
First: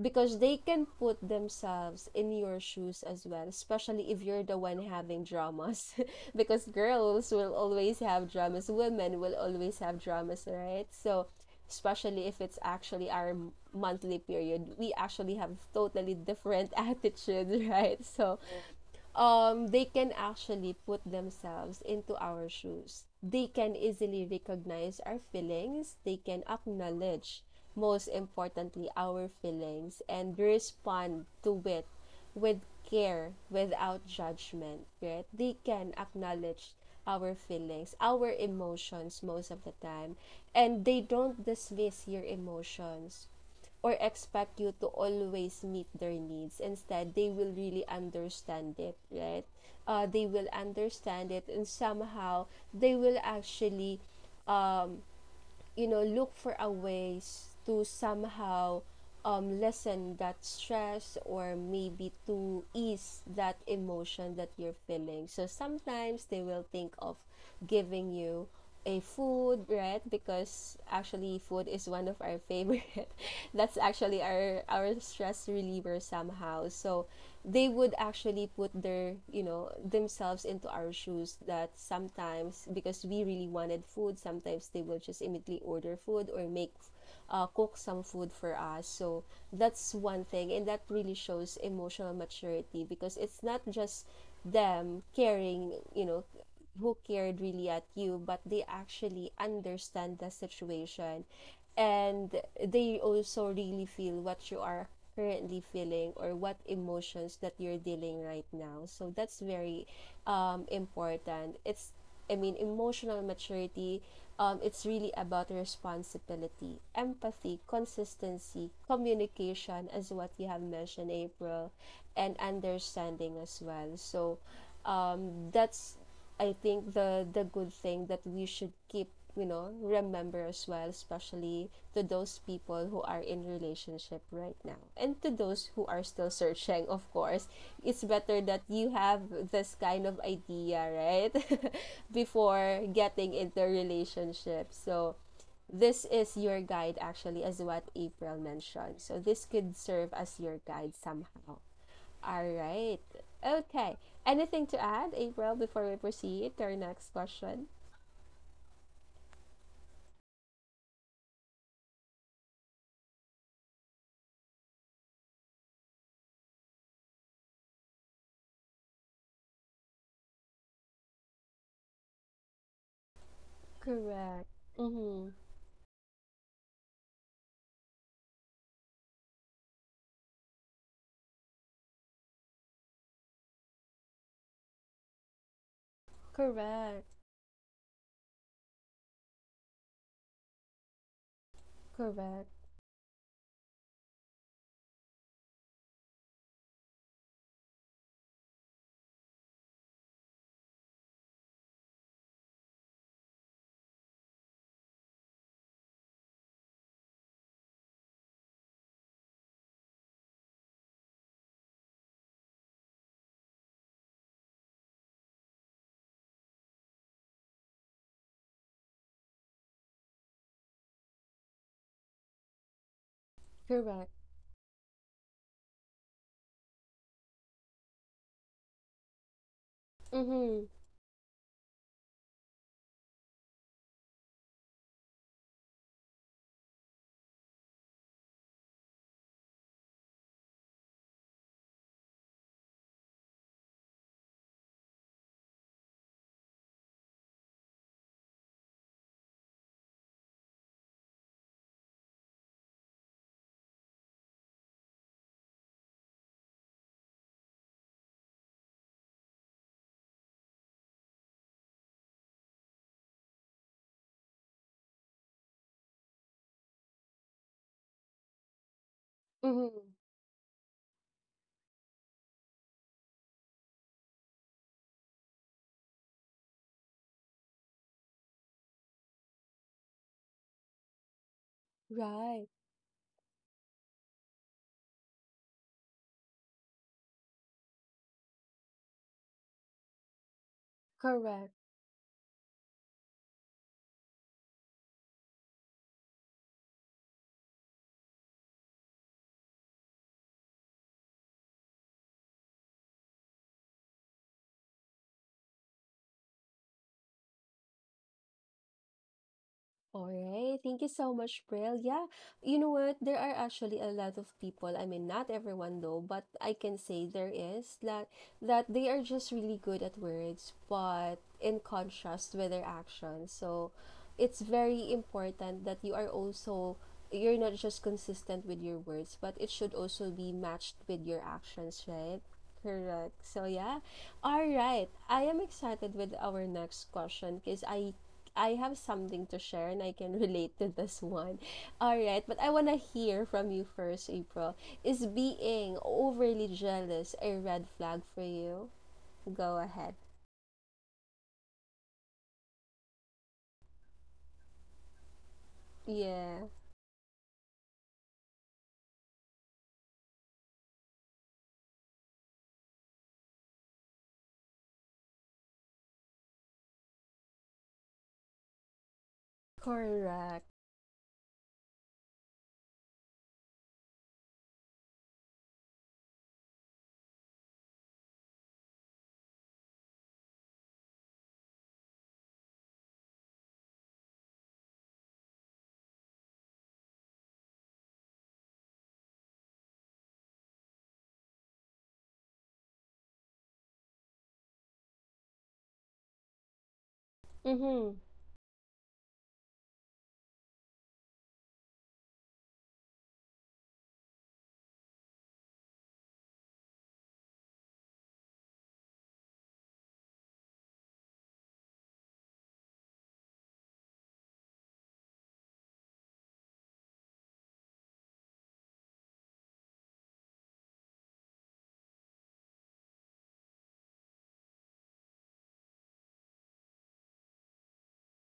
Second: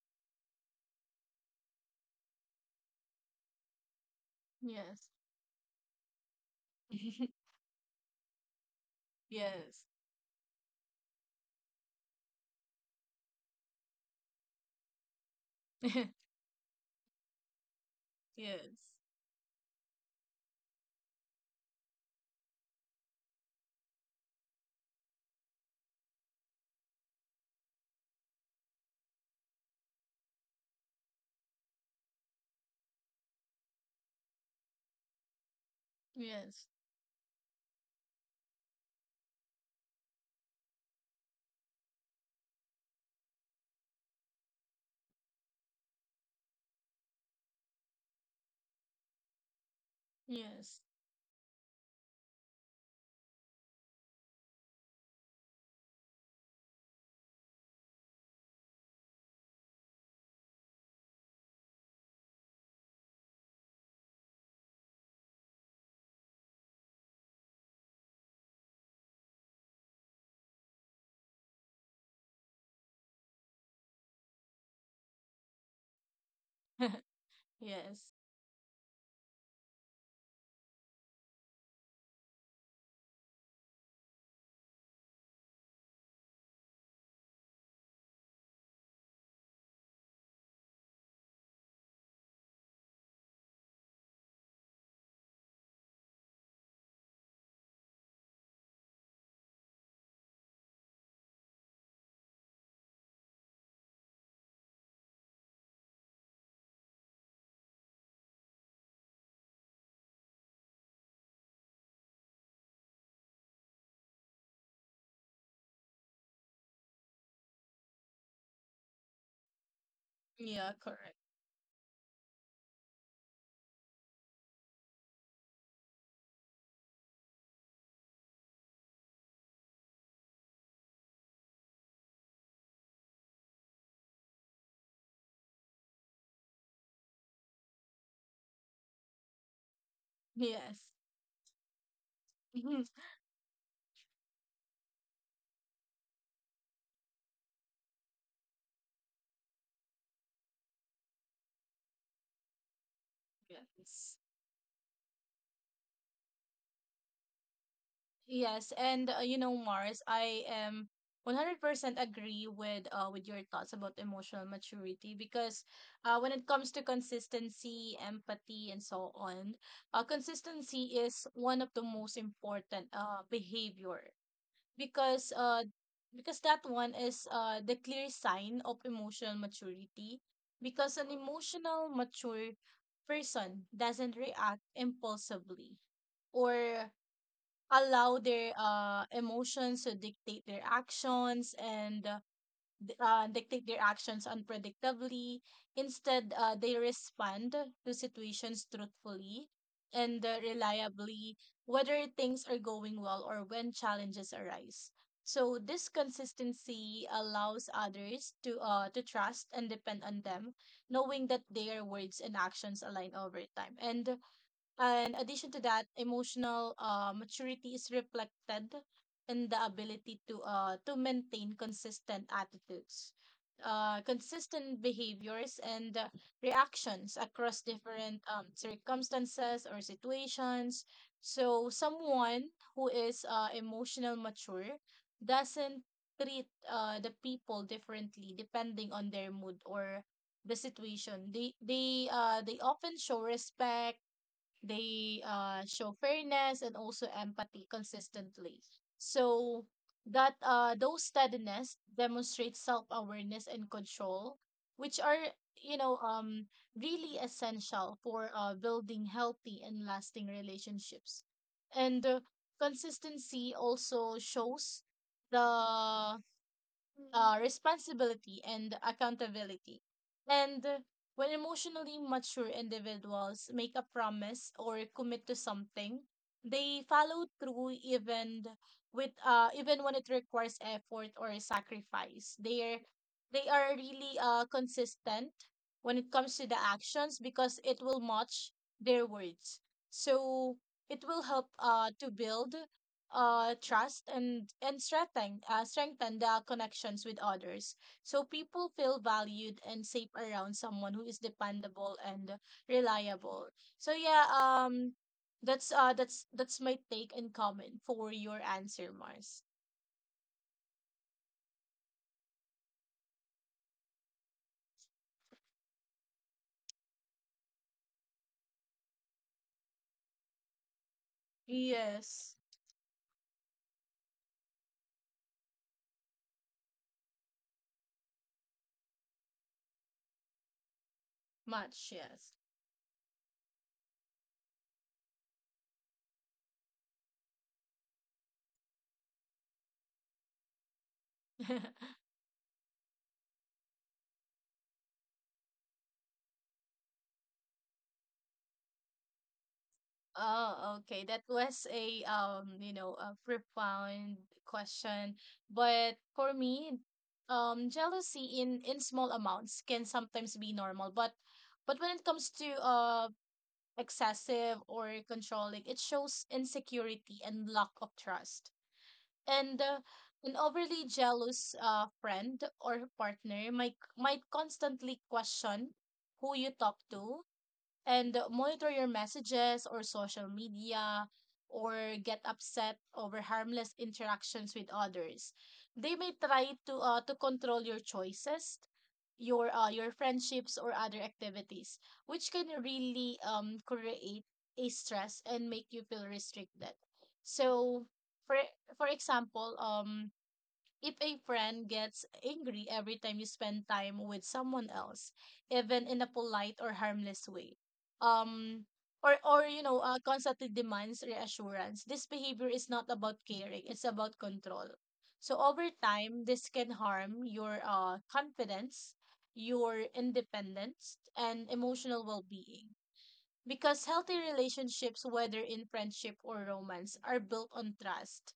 because they can put themselves in your shoes as well, especially if you're the one
Yes.
having dramas because girls will always have dramas, women will always
Yes.
have dramas, right? So especially if it's actually our monthly period, we actually have totally different attitudes, right? So
Yes.
they can actually put themselves into our shoes. They can easily recognize our feelings. They can acknowledge, most importantly, our feelings and respond to it with care, without judgment, right? They can
Yes.
acknowledge our feelings, our emotions most of the time, and they don't dismiss your emotions or expect you to always meet their needs. Instead, they will really understand it, right? They will
Yes.
understand it and somehow they will actually, you know, look for a ways to somehow lessen that stress or maybe to ease that emotion that you're feeling. So sometimes they will think of giving you a food, right? Because actually food is one of our favorite that's actually our stress reliever somehow. So they would
Yes.
actually put their, you know, themselves into our shoes that sometimes, because we really wanted food, sometimes they will just immediately directly order food or make cook some food for us. So that's one thing and that really shows emotional maturity because it's not just them caring, you know, who cared really at you, but they actually understand the situation, and they also really feel what you are currently feeling or what emotions that you're dealing right now. So that's very important. It's, I mean, emotional maturity, it's really about responsibility, empathy, consistency, communication, as what you have
Yeah,
mentioned,
correct.
April, and understanding as well. So, that's, I think, the good thing that we should keep, you know, remember as well, especially to those people who are in relationship right now and to those who are still searching. Of course it's better that you have this kind of idea,
Yes.
right? Before
Mhm.
getting into a relationship. So this is your guide actually, as what April mentioned, so this could serve as your guide somehow. All right. Okay.
Yes.
Anything to add, April, before we proceed to our next question?
Yes, and Mars, I am 100% agree with with your thoughts about emotional maturity, because when it comes to consistency, empathy, and so on, consistency is one of the most important behavior,
Correct. Mm-hmm.
because uh because that one is the clear sign of emotional maturity, because an emotional mature person doesn't react impulsively, or
Correct.
allow their emotions to dictate their actions
Correct.
unpredictably. Instead, they respond to situations truthfully and reliably, whether things are going well or when challenges arise. So this consistency allows others to to trust and depend on them, knowing that their words and actions align over time. And addition to that, emotional maturity is reflected in the ability to to maintain consistent attitudes,
Correct.
consistent behaviors and reactions across different circumstances or
Mm-hmm.
situations. So someone who is emotional mature doesn't treat the people differently depending on their mood or the situation. They often show respect, they show fairness and also empathy consistently. So that those steadiness demonstrate self-awareness and control, which are you know um really essential for building healthy and lasting relationships. And consistency also shows the responsibility and accountability.
Mm-hmm.
And when emotionally mature individuals make a promise or commit to something, they follow through even when it requires effort or sacrifice.
Right.
They are really consistent when it comes to the actions, because it will match their words. So it will help
Correct.
to build trust and strengthen the connections with others, so people feel valued and safe around someone who is dependable and reliable. So yeah, that's my take and comment for your answer, Mars.
All right. Thank you so much, Brill. Yeah. You know what? There are actually a lot of people. I mean, not everyone though, but I can say there is that they are just really good at words, but in contrast
Yes,
with their actions. So it's very important that you are also, you're not just consistent with your words, but it should also be matched with your actions,
much.
right?
Yes.
Correct. So yeah. All right. I am excited with our next question because I have something to share and I can relate to this one. All right, but I want to hear from you first, April. Is being overly jealous a red flag for you? Go ahead.
Oh, okay. That was a profound question. But for
Yeah.
me, jealousy in small amounts can sometimes be normal, but when it comes to excessive or controlling, it shows insecurity and lack of trust. And an
Correct.
overly jealous friend or partner might constantly question who you talk to, and monitor your messages or social media, or get upset over harmless interactions with others. They may try to to control your choices, your friendships or other activities, which can really create a stress and make you feel restricted. So
Mhm.
for for example, if a friend gets angry every time you spend time with someone else, even in a polite or harmless way, um, or constantly demands reassurance, this behavior is not about caring; it's about control. So over time, this can harm your confidence, your independence, and emotional well-being. Because healthy relationships, whether in friendship or romance, are built on trust,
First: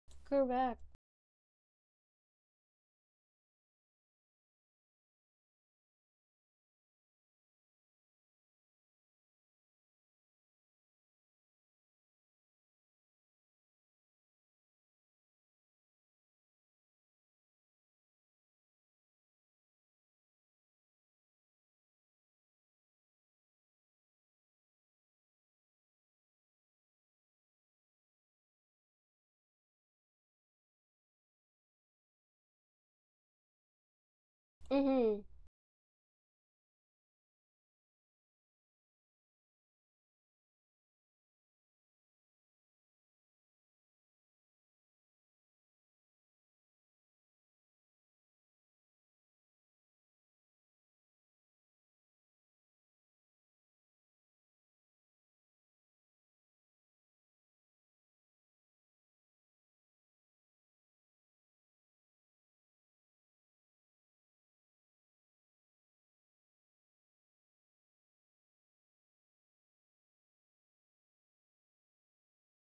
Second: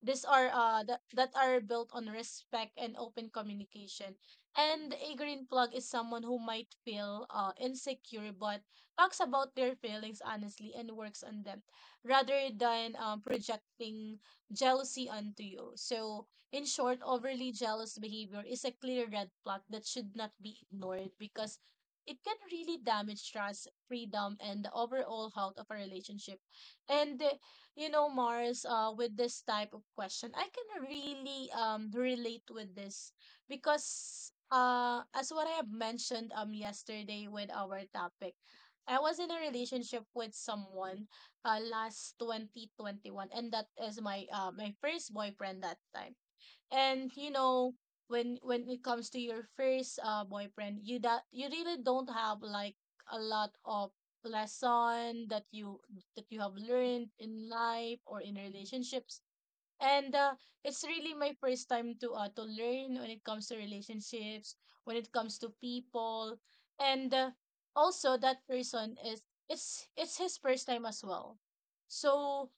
these are
Correct.
that, that are built on respect and open communication. And a green plug is someone who might feel insecure, but talks about their feelings honestly and works on them rather than projecting jealousy onto you. So in short, overly jealous behavior is a clear red flag that should not be ignored, because it can really damage trust, freedom, and the overall health of a relationship. And you know, Mars, with this type of question, I can really relate with this, because
Mhm.
as what I have mentioned yesterday with our topic, I was in a relationship with someone last 2021, and that is my first boyfriend that time. And you know, when it comes to your first boyfriend, you that you really don't have like a lot of lesson that you have learned in life or in relationships, and it's really my first time to to learn when it comes to relationships, when it comes to people, and also that person is it's his first time as well. So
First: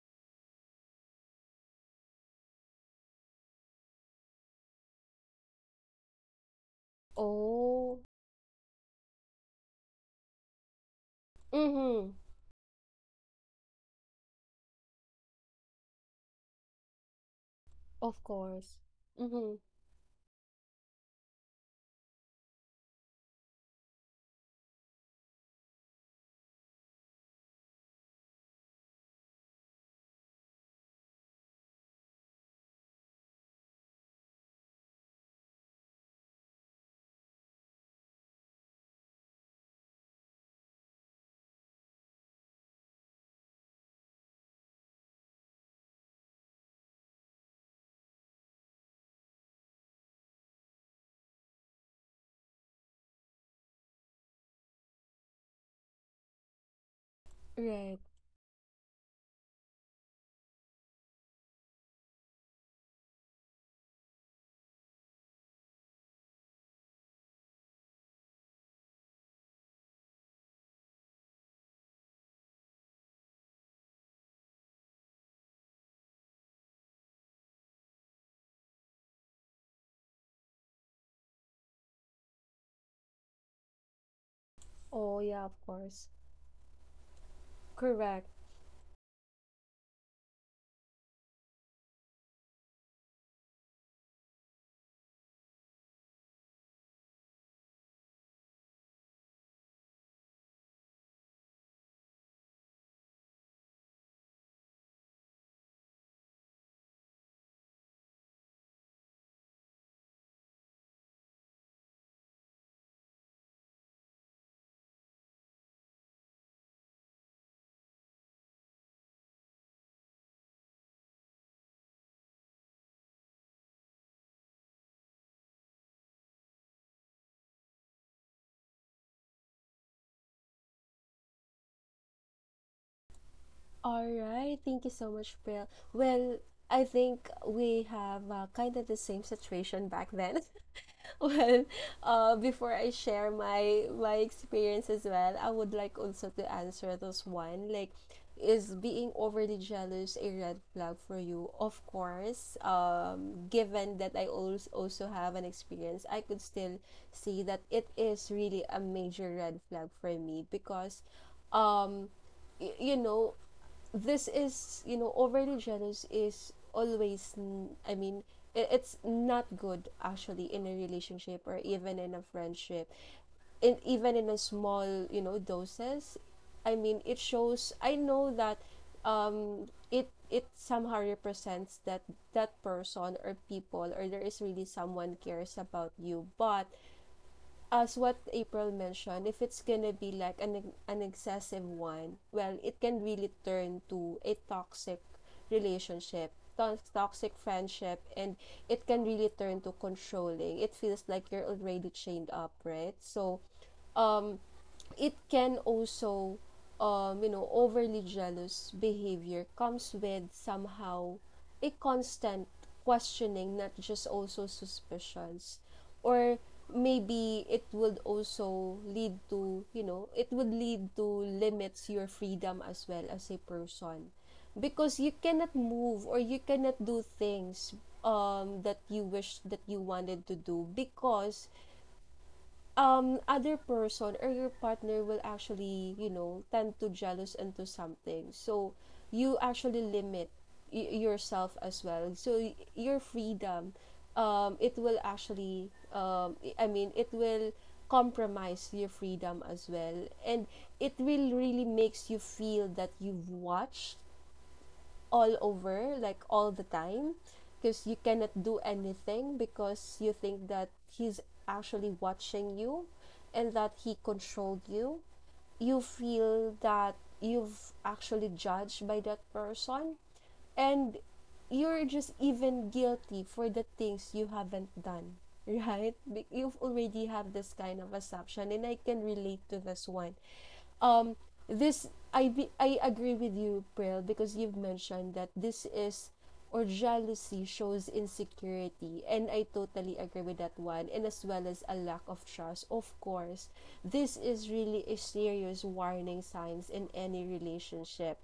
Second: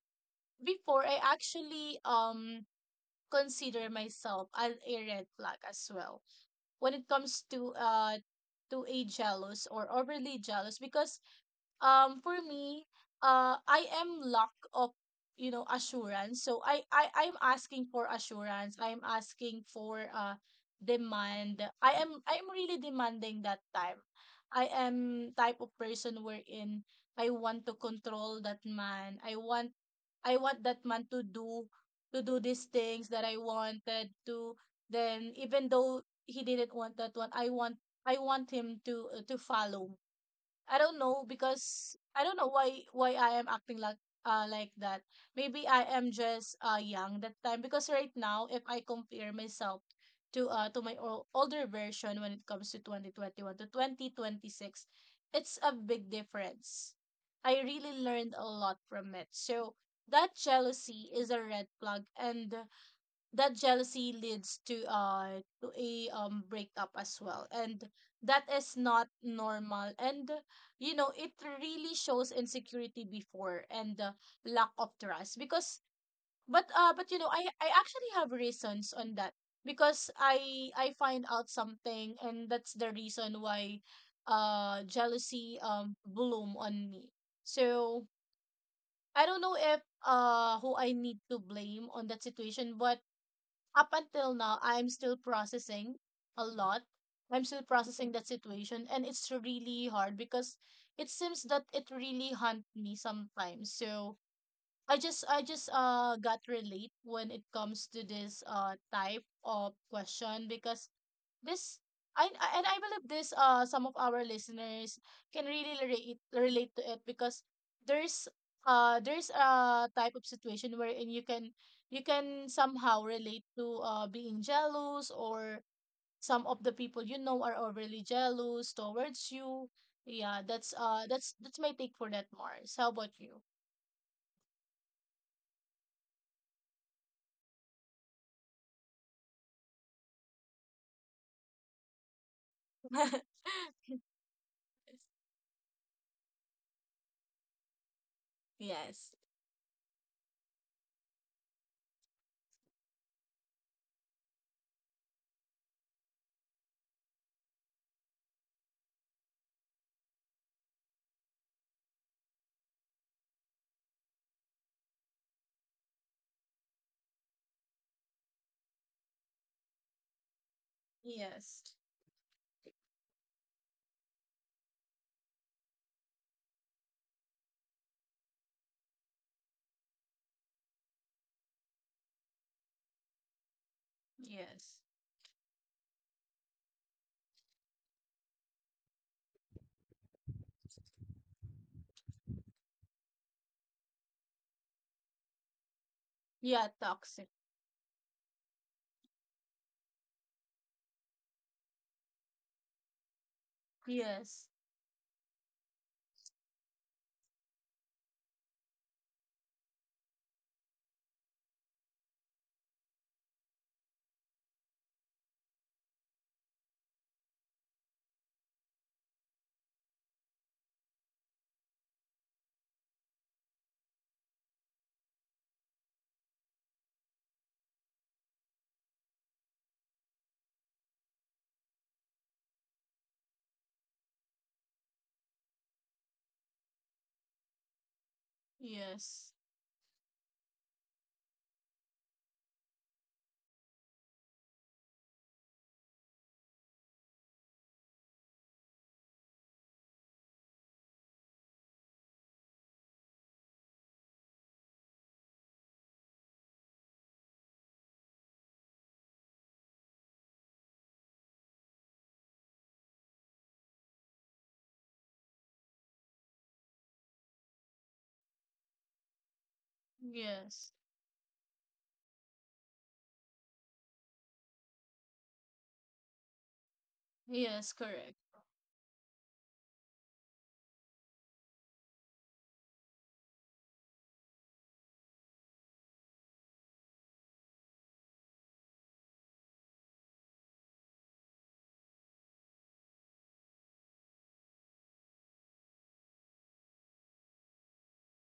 before I actually consider myself as a red flag as well when it comes to
Oh.
to a jealous or overly jealous, because
Mhm.
for me, I am lack of assurance. So I'm asking for
Of
assurance,
course.
I'm
Mhm.
asking for demand, I'm really demanding that time. I am type of person wherein I want to control that man, I want that man to do these things that I wanted to, then even though he didn't want that one, I want him to to follow. I don't know, because I don't know why I am acting like like that. Maybe I am just young that time, because right now if I compare myself to to my older version when it comes to 2021 to 2026, it's a big difference. I really
Right.
learned a lot from it. So that jealousy is a red flag, and that jealousy leads to to a breakup as well, and that is not normal. And it really shows insecurity before, and lack of trust. Because but you know I actually have reasons on that, because I find out something, and that's the reason why
Oh yeah, of
jealousy
course.
bloom on me. So
Correct.
I don't know if who I need to blame on that situation, but up until now, I'm still processing a lot. I'm still processing that situation, and it's really hard because it seems that it really haunt me sometimes. So I just got relate when it comes to this type of question, because this and I believe this some of our listeners can really relate to it, because there's there's a type of situation wherein you can somehow relate to being jealous, or some of the people you know are overly jealous towards you. Yeah, that's my take for that, Mars. How about you?
All right. Thank you so much, April. Well, I think we have kind of the same situation back then. Well, before I share my my experience as well, I would like also to answer this one. Like, is
Yes.
being overly jealous a red flag for you? Of course. Given that I also have an experience, I could still see that it is really a major red flag for me because, um, y- you know, this is overly jealous is always, I mean, it's not good actually in a relationship or
Yes.
even in a friendship, in even in a small doses. I mean it shows, I know that, it somehow represents that person or people, or there is really
Yes.
someone cares about you. But as what April mentioned, if it's gonna be like an excessive one, well, it can really turn to a toxic relationship,
Yeah, toxic.
toxic friendship, and it can really turn to controlling. It feels like you're already chained up, right? So, um,
Yes.
it can also, overly jealous behavior comes with somehow a constant questioning, not just also suspicions, or maybe it would also lead to, it would lead to limits your freedom as well as a person, because you cannot move or you cannot do things that you wish that you wanted to do, because other person or your partner will actually, tend to jealous into something. So
Yes.
you actually limit yourself as well, so your freedom, it will actually, I mean it will compromise your freedom as well. And it will really makes you feel that you've watched all over, like all the time, because you cannot do anything because you think that he's actually watching you and that he controlled you. You feel that you've actually judged by that person,
Yes.
and you're just even guilty for the things you haven't done, right? You've already have this
Yes,
kind of
correct.
assumption, and I can relate to this one. um I agree with you, Prel, because you've mentioned that this is or jealousy shows insecurity, and I totally agree with that one, and as well as a lack of trust. Of course, this is really a serious warning signs in any relationship,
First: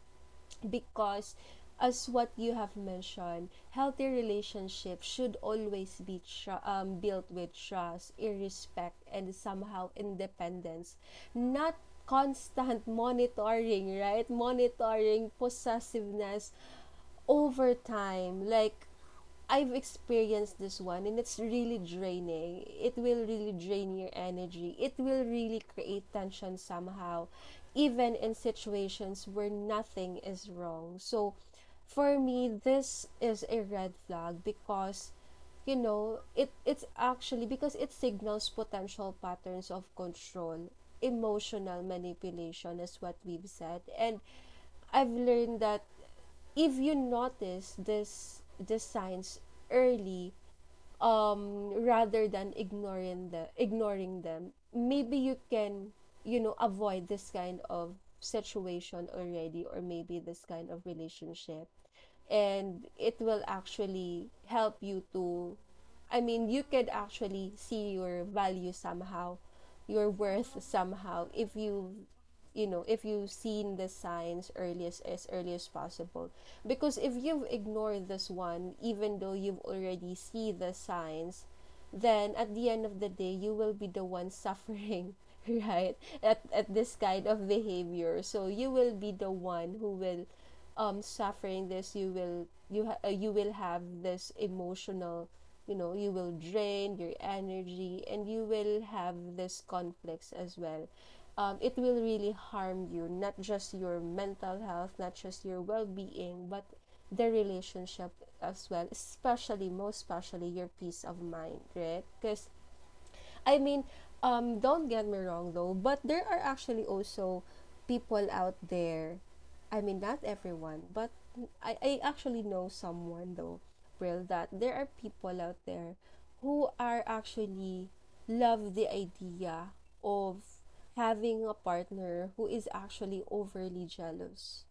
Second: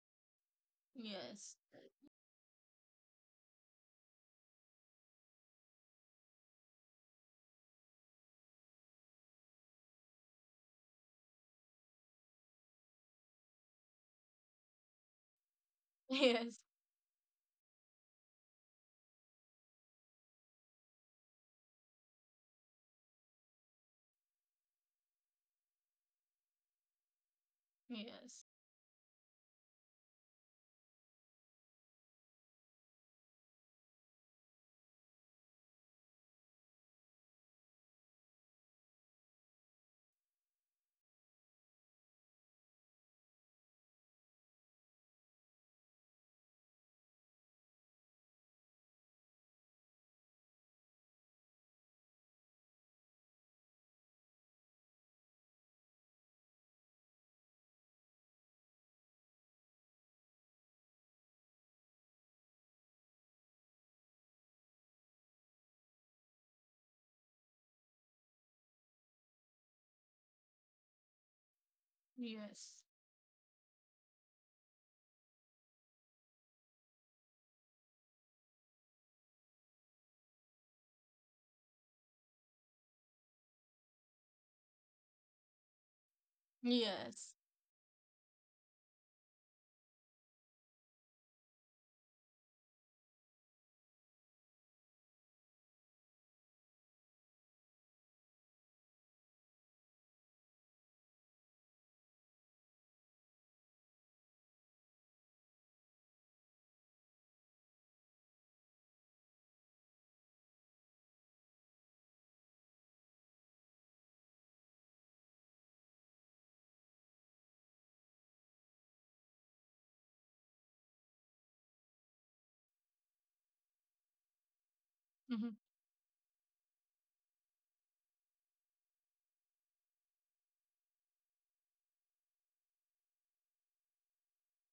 because
Yes.
as what you have mentioned, healthy relationships should always be built with trust, respect, and somehow independence, not constant monitoring, right? Monitoring, possessiveness
Yes.
over time. Like, I've experienced this one and it's really draining. It will really drain your energy. It will really create tension somehow, even in
Yes.
situations where nothing is wrong. So, for me, this is a red flag because, you know, it's actually, because it signals potential patterns of control, emotional manipulation is what we've said. And I've learned that if you notice this signs early, rather than ignoring them, maybe you can, you know, avoid this kind of situation already, or maybe this kind of relationship. And it will actually help you to, I mean, you could actually see your value somehow, your worth somehow, if you, you know,
Yes.
if you've seen the signs earliest, as early as possible. Because if you've ignored this one, even though you've already see the signs, then at the end of the day you will be the one suffering, right? At this kind
Yes.
of behavior. So you will be the one who will, suffering this. You will, you will have this emotional, you know, you will drain your energy, and you will have this conflicts as well. It will really harm you, not just your mental health, not just your well being, but the relationship as well, especially, most especially, your peace of mind, right? Because, I mean, don't get me wrong though, but there are actually also people out there. I mean, not everyone, but I actually know someone though, real that there are people
Mhm.
out there who are actually love the idea of having a partner who is actually overly jealous.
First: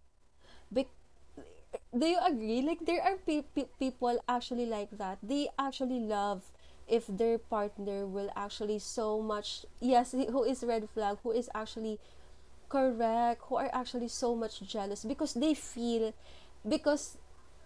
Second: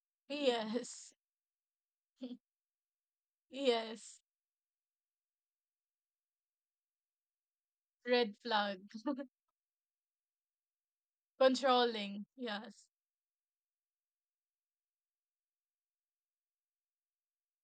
Because,
Yes.
do you agree? Like, there are
Yes.
people actually like that. They actually love if their partner will
Red
actually
flag.
so much, yes, who is red flag, who is actually
Controlling. Yes.
correct, who are actually so much jealous, because they feel, because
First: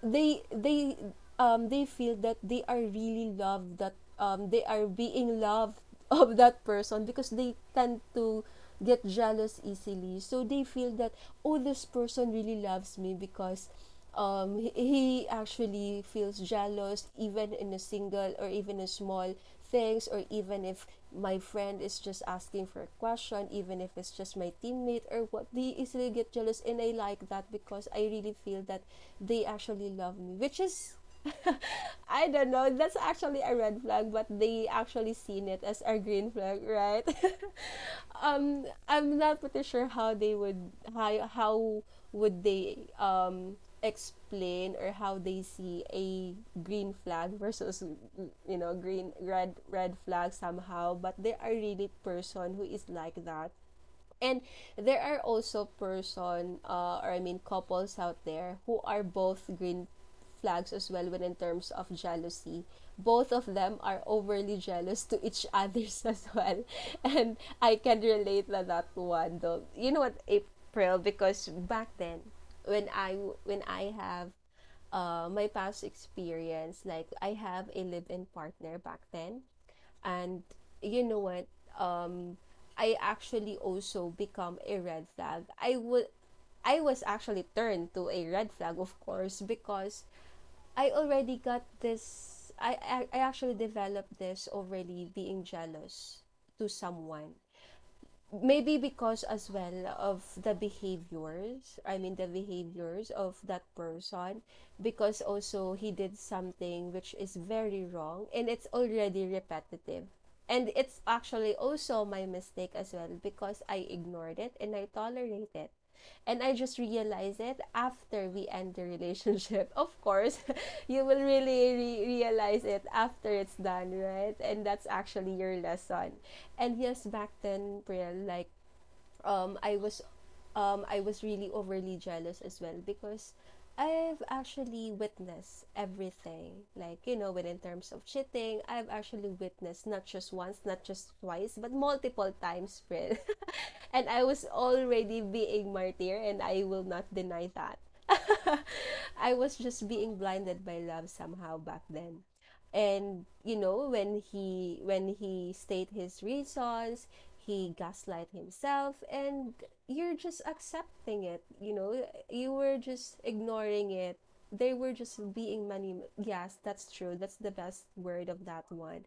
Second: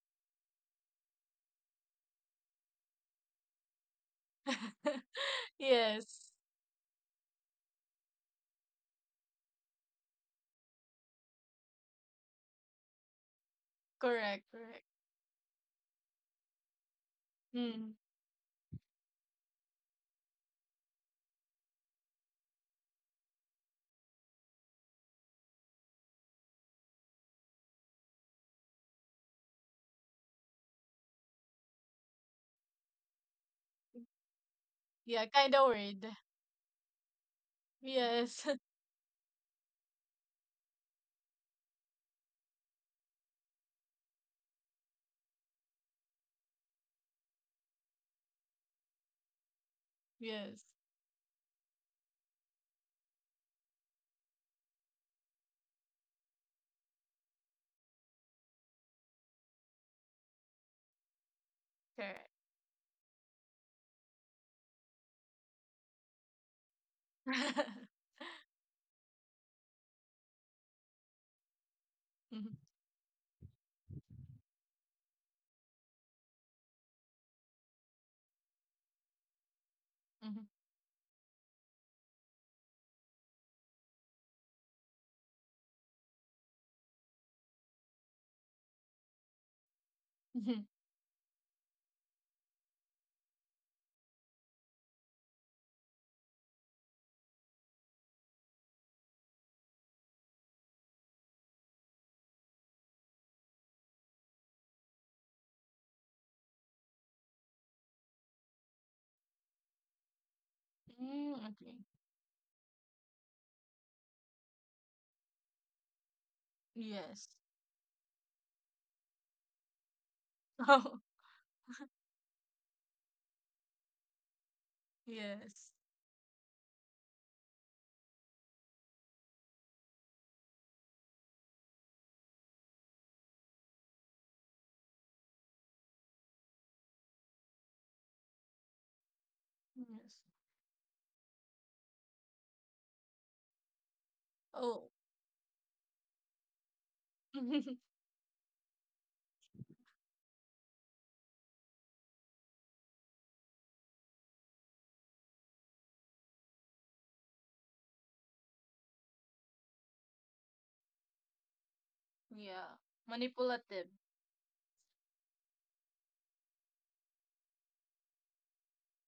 they they they feel that they are really loved, that they are being loved
Yes.
of that person, because they tend to get jealous easily. So they feel that, oh, this person really loves me because,
Correct.
um, he,
Correct.
he actually feels jealous even in a
Mm.
single or even a small things, or even if my friend is just asking for a question, even if it's just my teammate or what, they easily get jealous. And I like that, because I really feel that they actually love me, which is I don't know. That's actually a red flag, but they actually
Yeah,
seen
kind
it
of
as a
worried.
green flag, right?
Yes.
I'm not pretty sure how they would, how would they explain or how they see a green flag versus, you know, green red red flag
Yes.
somehow, but they are really person who is like that. And there are also person or I mean couples out there who are both green flags as well when in terms of
Correct.
jealousy. Both of them are overly jealous to each others as well. And I can relate to that one though. You know what, April, because back then,
Mhm.
when I, when I have my past experience, like I have a live-in partner back then, and
Mhm.
you know what? Um, I actually also become a red flag. I would, I was actually turned to a red flag, of course, because
Mhm.
I already got this. I actually developed this already, being jealous to someone. Maybe because as well of the behaviors, I mean, the behaviors of that person, because also he did something which is very wrong, and it's already repetitive. And it's
Mm,
actually
okay.
also my mistake as well, because I ignored it and I tolerated it. And I just
Yes.
realized it after we end the relationship. Of course,
Oh,
you will really realize it after it's done, right? And that's actually your
yes.
lesson. And yes, back then, Pril, like, um I was I was really overly jealous as well, because I've actually witnessed everything. Like, you know, when in terms of cheating, I've actually witnessed not
Yes.
just once, not just twice, but multiple times, friend. And I was
Oh.
already being martyr, and I will not deny that. I was just being blinded by love somehow back then. And you know, when he, state his reasons, he gaslight himself, and you're just accepting it. You know, you
Yeah.
were just
Manipulative.
ignoring it. They were just being many. Yes, that's true. That's the best word of that one.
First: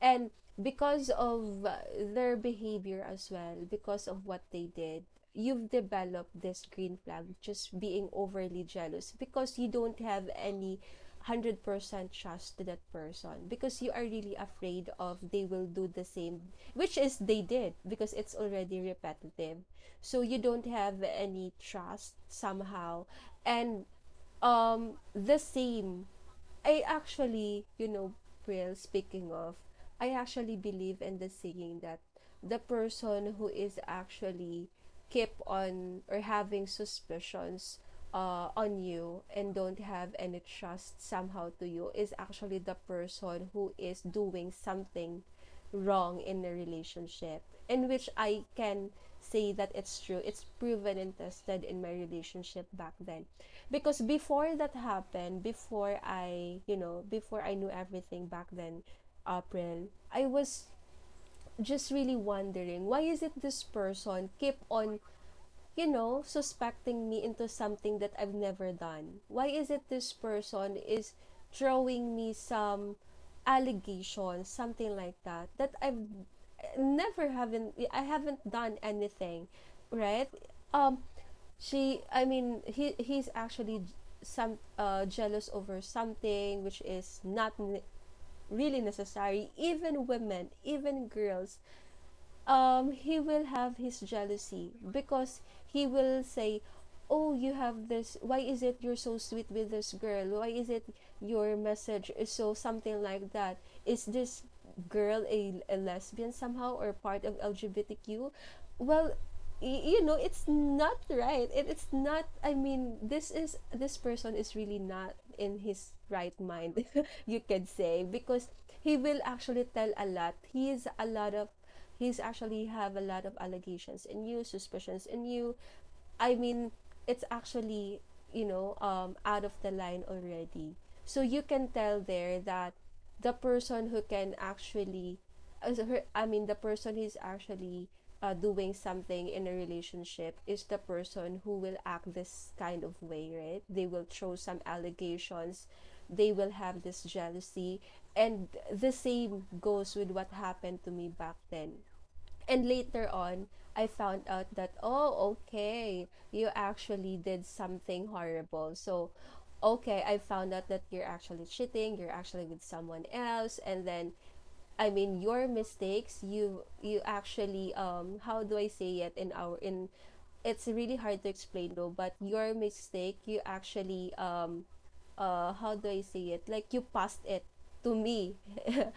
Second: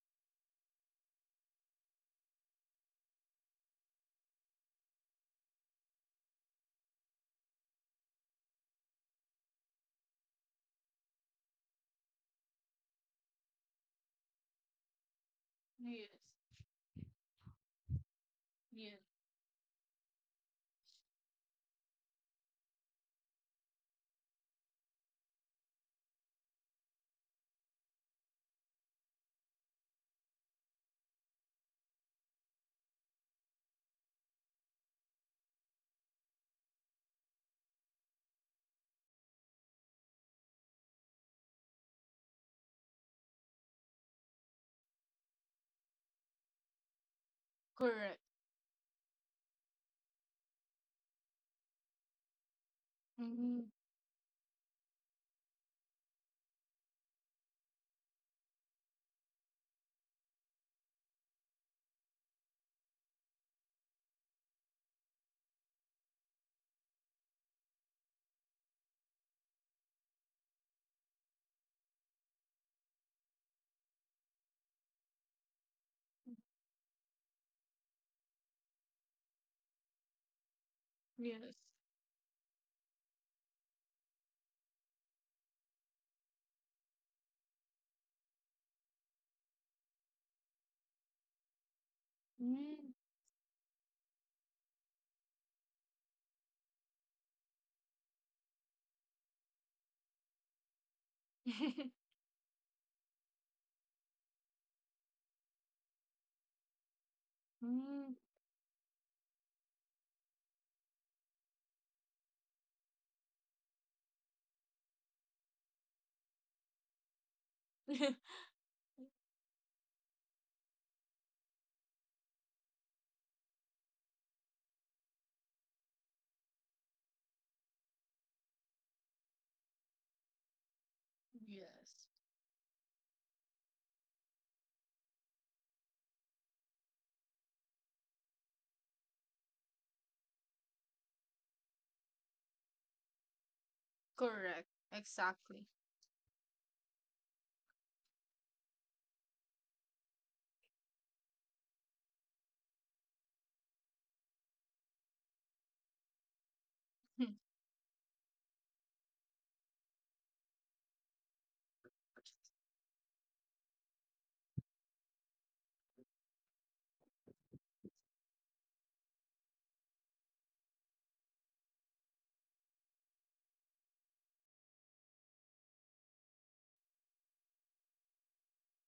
And because of, their behavior as well, because of what they did, you've developed this green flag, just being overly jealous, because you don't have any 100% trust to that person, because you are really afraid of they will do the
Yes,
same, which is they did, because it's already
yes,
repetitive. So you don't have any trust somehow. And the same I actually, you know, well, speaking of, I actually believe in the saying that the person who is actually keep on or having suspicions on you and don't have any trust somehow to you is actually the person who is doing something wrong in a relationship, in which
correct.
I can say that it's true. It's proven and tested in my relationship back then.
Mm-hmm.
Because before that happened, before I, you know, before I knew everything back then, April, I was just really wondering, why is it this person keep on, you know, suspecting me into something that I've never done? Why is it this person is throwing me some allegations, something like that, that I've never haven't I haven't done anything, right? Um,
Yes.
she, I mean, he he's actually some jealous over something which is not really necessary. Even women, even girls,
Mm.
he will have his jealousy, because he will say, oh, you have this. Why is it you're so sweet with this girl? Why is it your message is so something like that? Is this girl a lesbian somehow, or part of
Mm.
LGBTQ? Well, you know, it's not right. It's not, I mean, this is, this person is really not in his right mind, you could say, because he will actually tell a lot. He is a lot of, he's actually have a lot of allegations and you suspicions and you, I mean, it's actually, you know, out of the line already. So you can tell
Yes,
there that the person who can actually, I mean, the person who's actually doing something in a relationship is the person who will act this kind of way, right? They will throw some
correct.
allegations,
Exactly.
they will have this jealousy. And the same goes with what happened to me back then. And later on, I found out that, oh, okay, you actually did something horrible. So, okay, I found out that you're actually cheating, you're actually with someone else. And then, I mean your mistakes, you actually, how do I say it in our in it's really hard to explain though, but your mistake, you actually, how do I say it? Like you passed it to me.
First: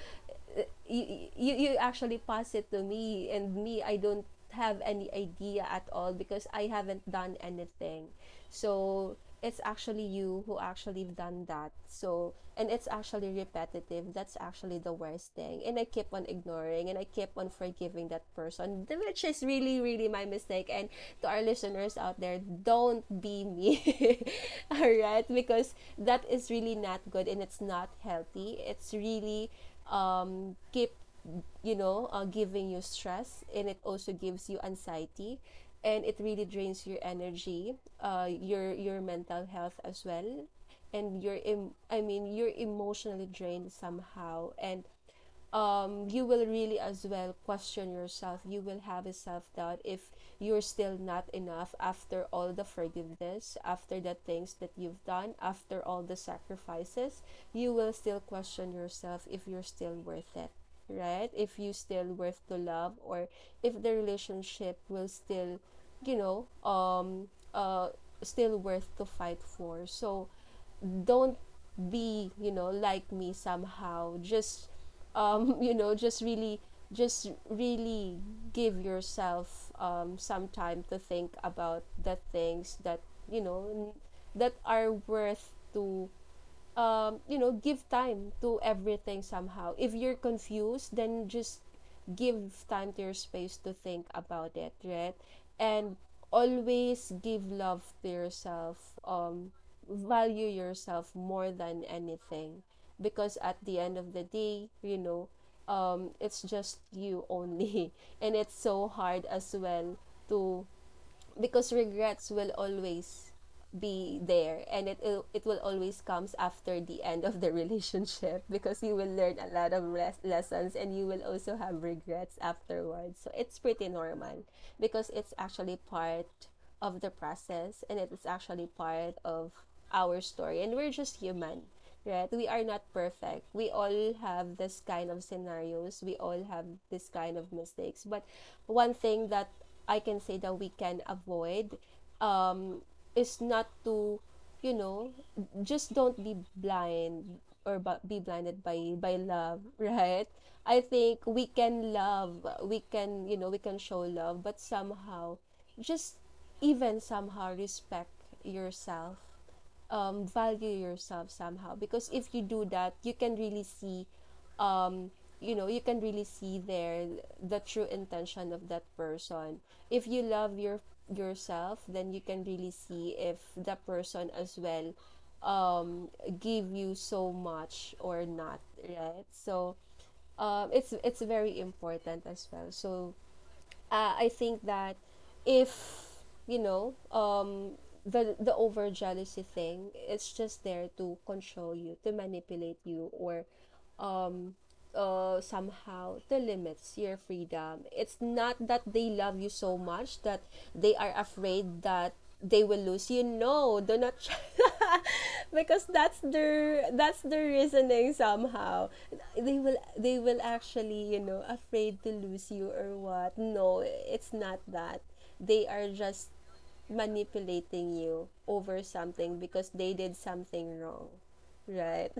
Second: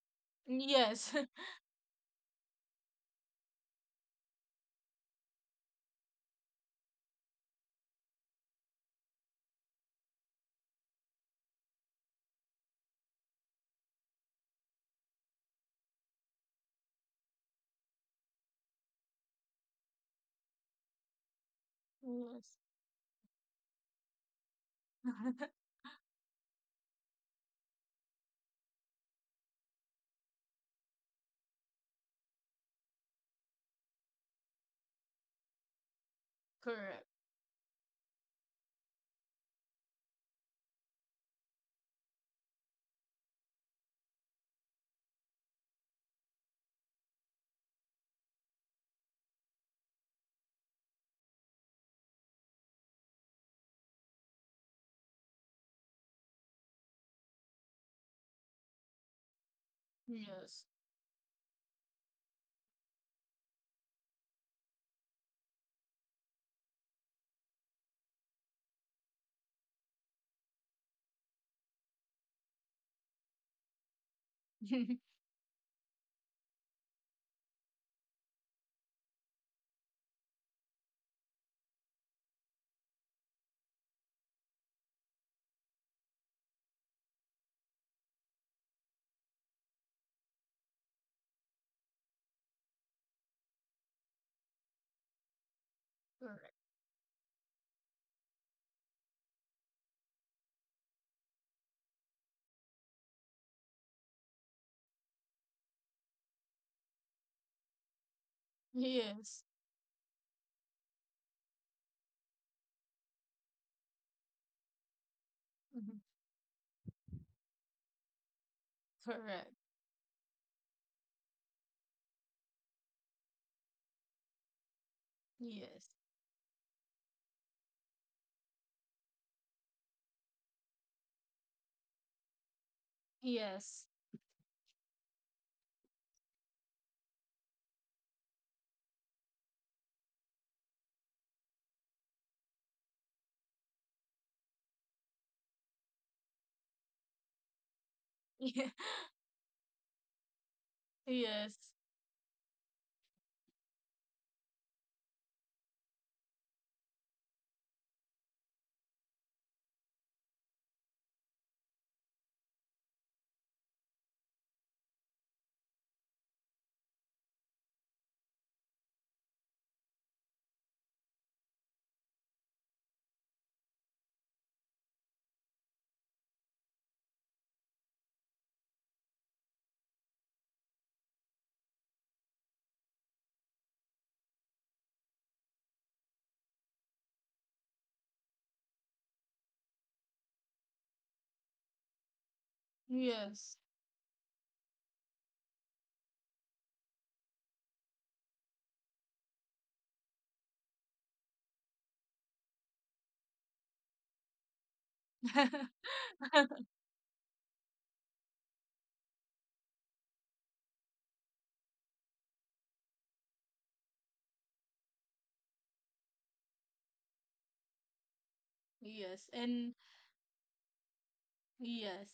uh,
Yes,
you actually pass it to me, and me, I don't have any idea at all because I haven't done anything. So it's actually you who actually done that. So, and it's actually repetitive. That's actually the worst thing. And I keep on ignoring and I keep on forgiving that person, which is really really my mistake. And to our listeners out there,
yes,
don't be me. All right? Because that is really not good and it's not healthy. It's really keep giving you stress, and it also gives you anxiety and it really drains your
correct.
energy, your mental health as well, and your are you're emotionally drained somehow. And you will really as well question yourself. You will have a self doubt if you're still not enough after all the forgiveness, after the things that you've done, after all the sacrifices. You will still question yourself if you're still worth it,
Yes,
right? If you still worth to love, or if the relationship will still, you know, um, uh, still worth to fight for. So don't be like me somehow. Just um you know just really just really give yourself some time to think about the things that you know n- that are worth to, give time to everything somehow. If you're confused, then just give time to your space to think about it, right? And
correct.
always give love to yourself. Um, value yourself more than anything, because at the end of the day, it's just you only, and it's so hard
Yes,
as well to, because regrets will always be there, and it will
Mhm.
always comes after the end of the relationship, because you will learn a
Correct.
lot of lessons and you will also have regrets afterwards. So it's pretty normal because it's actually
Yes,
part of the process, and it is actually part of our story, and we're just human, right? We are not perfect, we
yes,
all have this kind of scenarios, we all have this kind of mistakes. But one thing that I can say that we can avoid, um, is not to, you know, just don't be blind or be blinded by love, right? I think we
yes,
can love, we can, you know, we can show love, but somehow, just even somehow respect yourself, value yourself somehow. Because if you do that, you can really see, um, you know, you can really see there the true intention of that person. If you love your yourself, then you can really see if the person as well um give you so much or not, right? So it's very important as well. So I think that, if you know um the over jealousy thing, it's just there to control you, to manipulate you, or
yes,
um. Somehow the limits your freedom. It's not that they love you so much that they are afraid that they will lose you. No, do not try. Because that's their reasoning somehow. They will actually, you know, afraid to lose you, or what? No, it's not that. They are just manipulating you over
yes,
something because
and
they did something wrong. Right.
Yes.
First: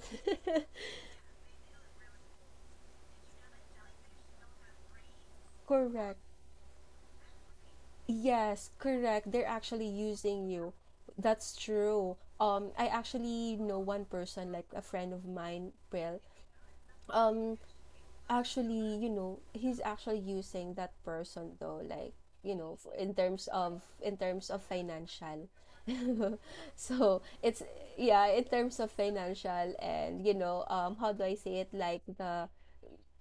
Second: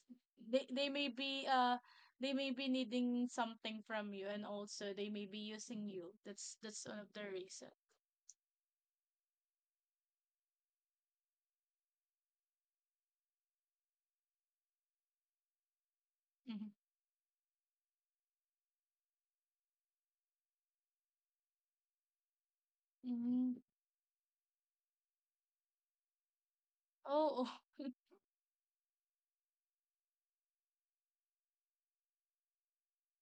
They they may be uh they may be needing something from you, and also they may be using you.
Correct.
That's one of the reason.
Yes, correct. They're actually using you. That's true. I actually know one person, like a friend of mine, Will.
Mm-hmm.
Um, actually, you know, he's actually using that person though, like, you know,
Mm-hmm.
in terms of financial. So
Oh,
it's,
oh.
yeah, in terms of financial. And you know, how do I say it? Like the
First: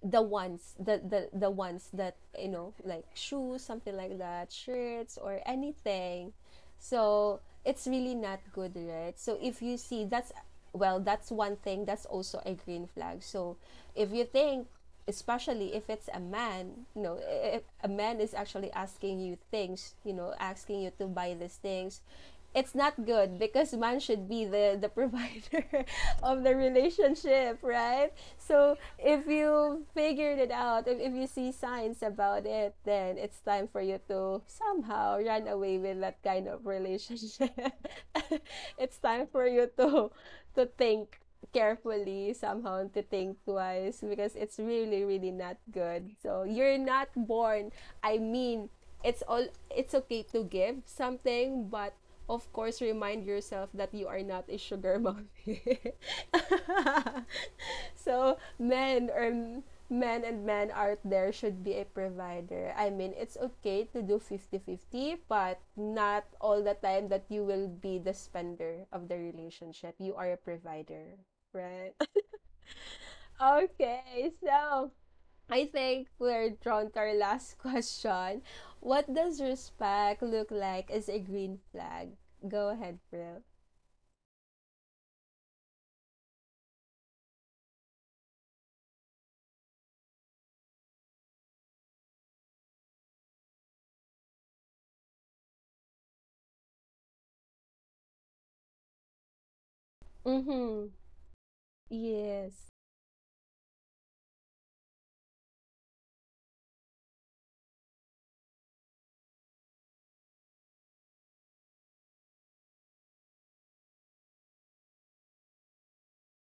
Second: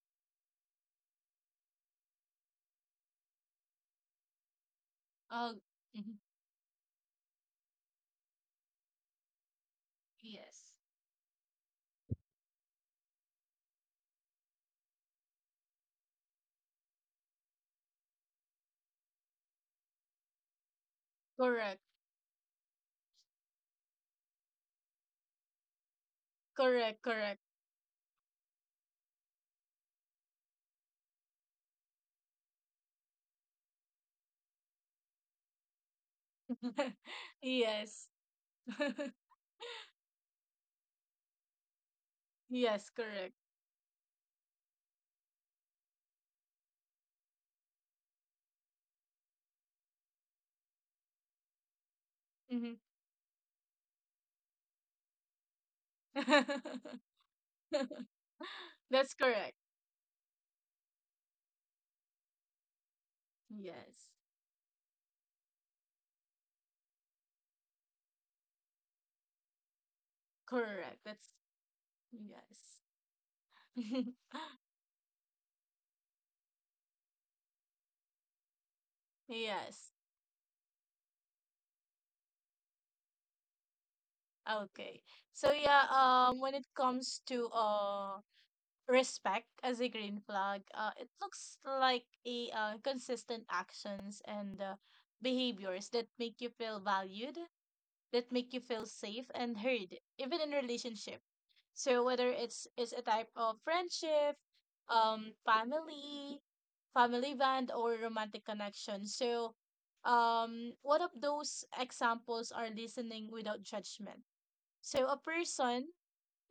the ones that, you know, like shoes, something like that, shirts, or
oh. Mhm.
anything. So it's really not good, right? So if you see that's,
Yes.
well, that's one thing, that's also a green flag. So if you think, especially if it's a man, you know, if a man is actually asking you things, you know, asking you to buy these
Correct.
things, it's not good because man should be the provider of the
Correct, correct.
relationship, right? So if you figured it out, if you see signs about it, then it's time for you to somehow run away with that kind of relationship.
Yes.
It's time for you to think carefully, somehow
Yes,
to
correct.
think twice, because it's really really not good. So you're not born, I mean, it's all it's okay to give something, but of
Mm-hmm.
course remind yourself that you are not a sugar mommy. So men
That's
or
correct.
men and men out there should be a provider. I mean, it's okay to
Yes.
do 50/50, but not all the time that you will be the spender of the relationship. You are a
Correct.
provider,
That's
right?
yes.
Okay, so I think we're drawn to our last question. What does
Yes.
respect look like as a green flag? Go ahead, bro.
Okay. So yeah, when it comes to respect as a green flag, it looks like a consistent actions and behaviors that make you feel valued, that make you feel safe and heard, even in
Mm-hmm.
relationship. So whether it's
Yes.
it's a type of friendship, um family, family band or romantic connection. So one of those examples are listening without judgment so a person,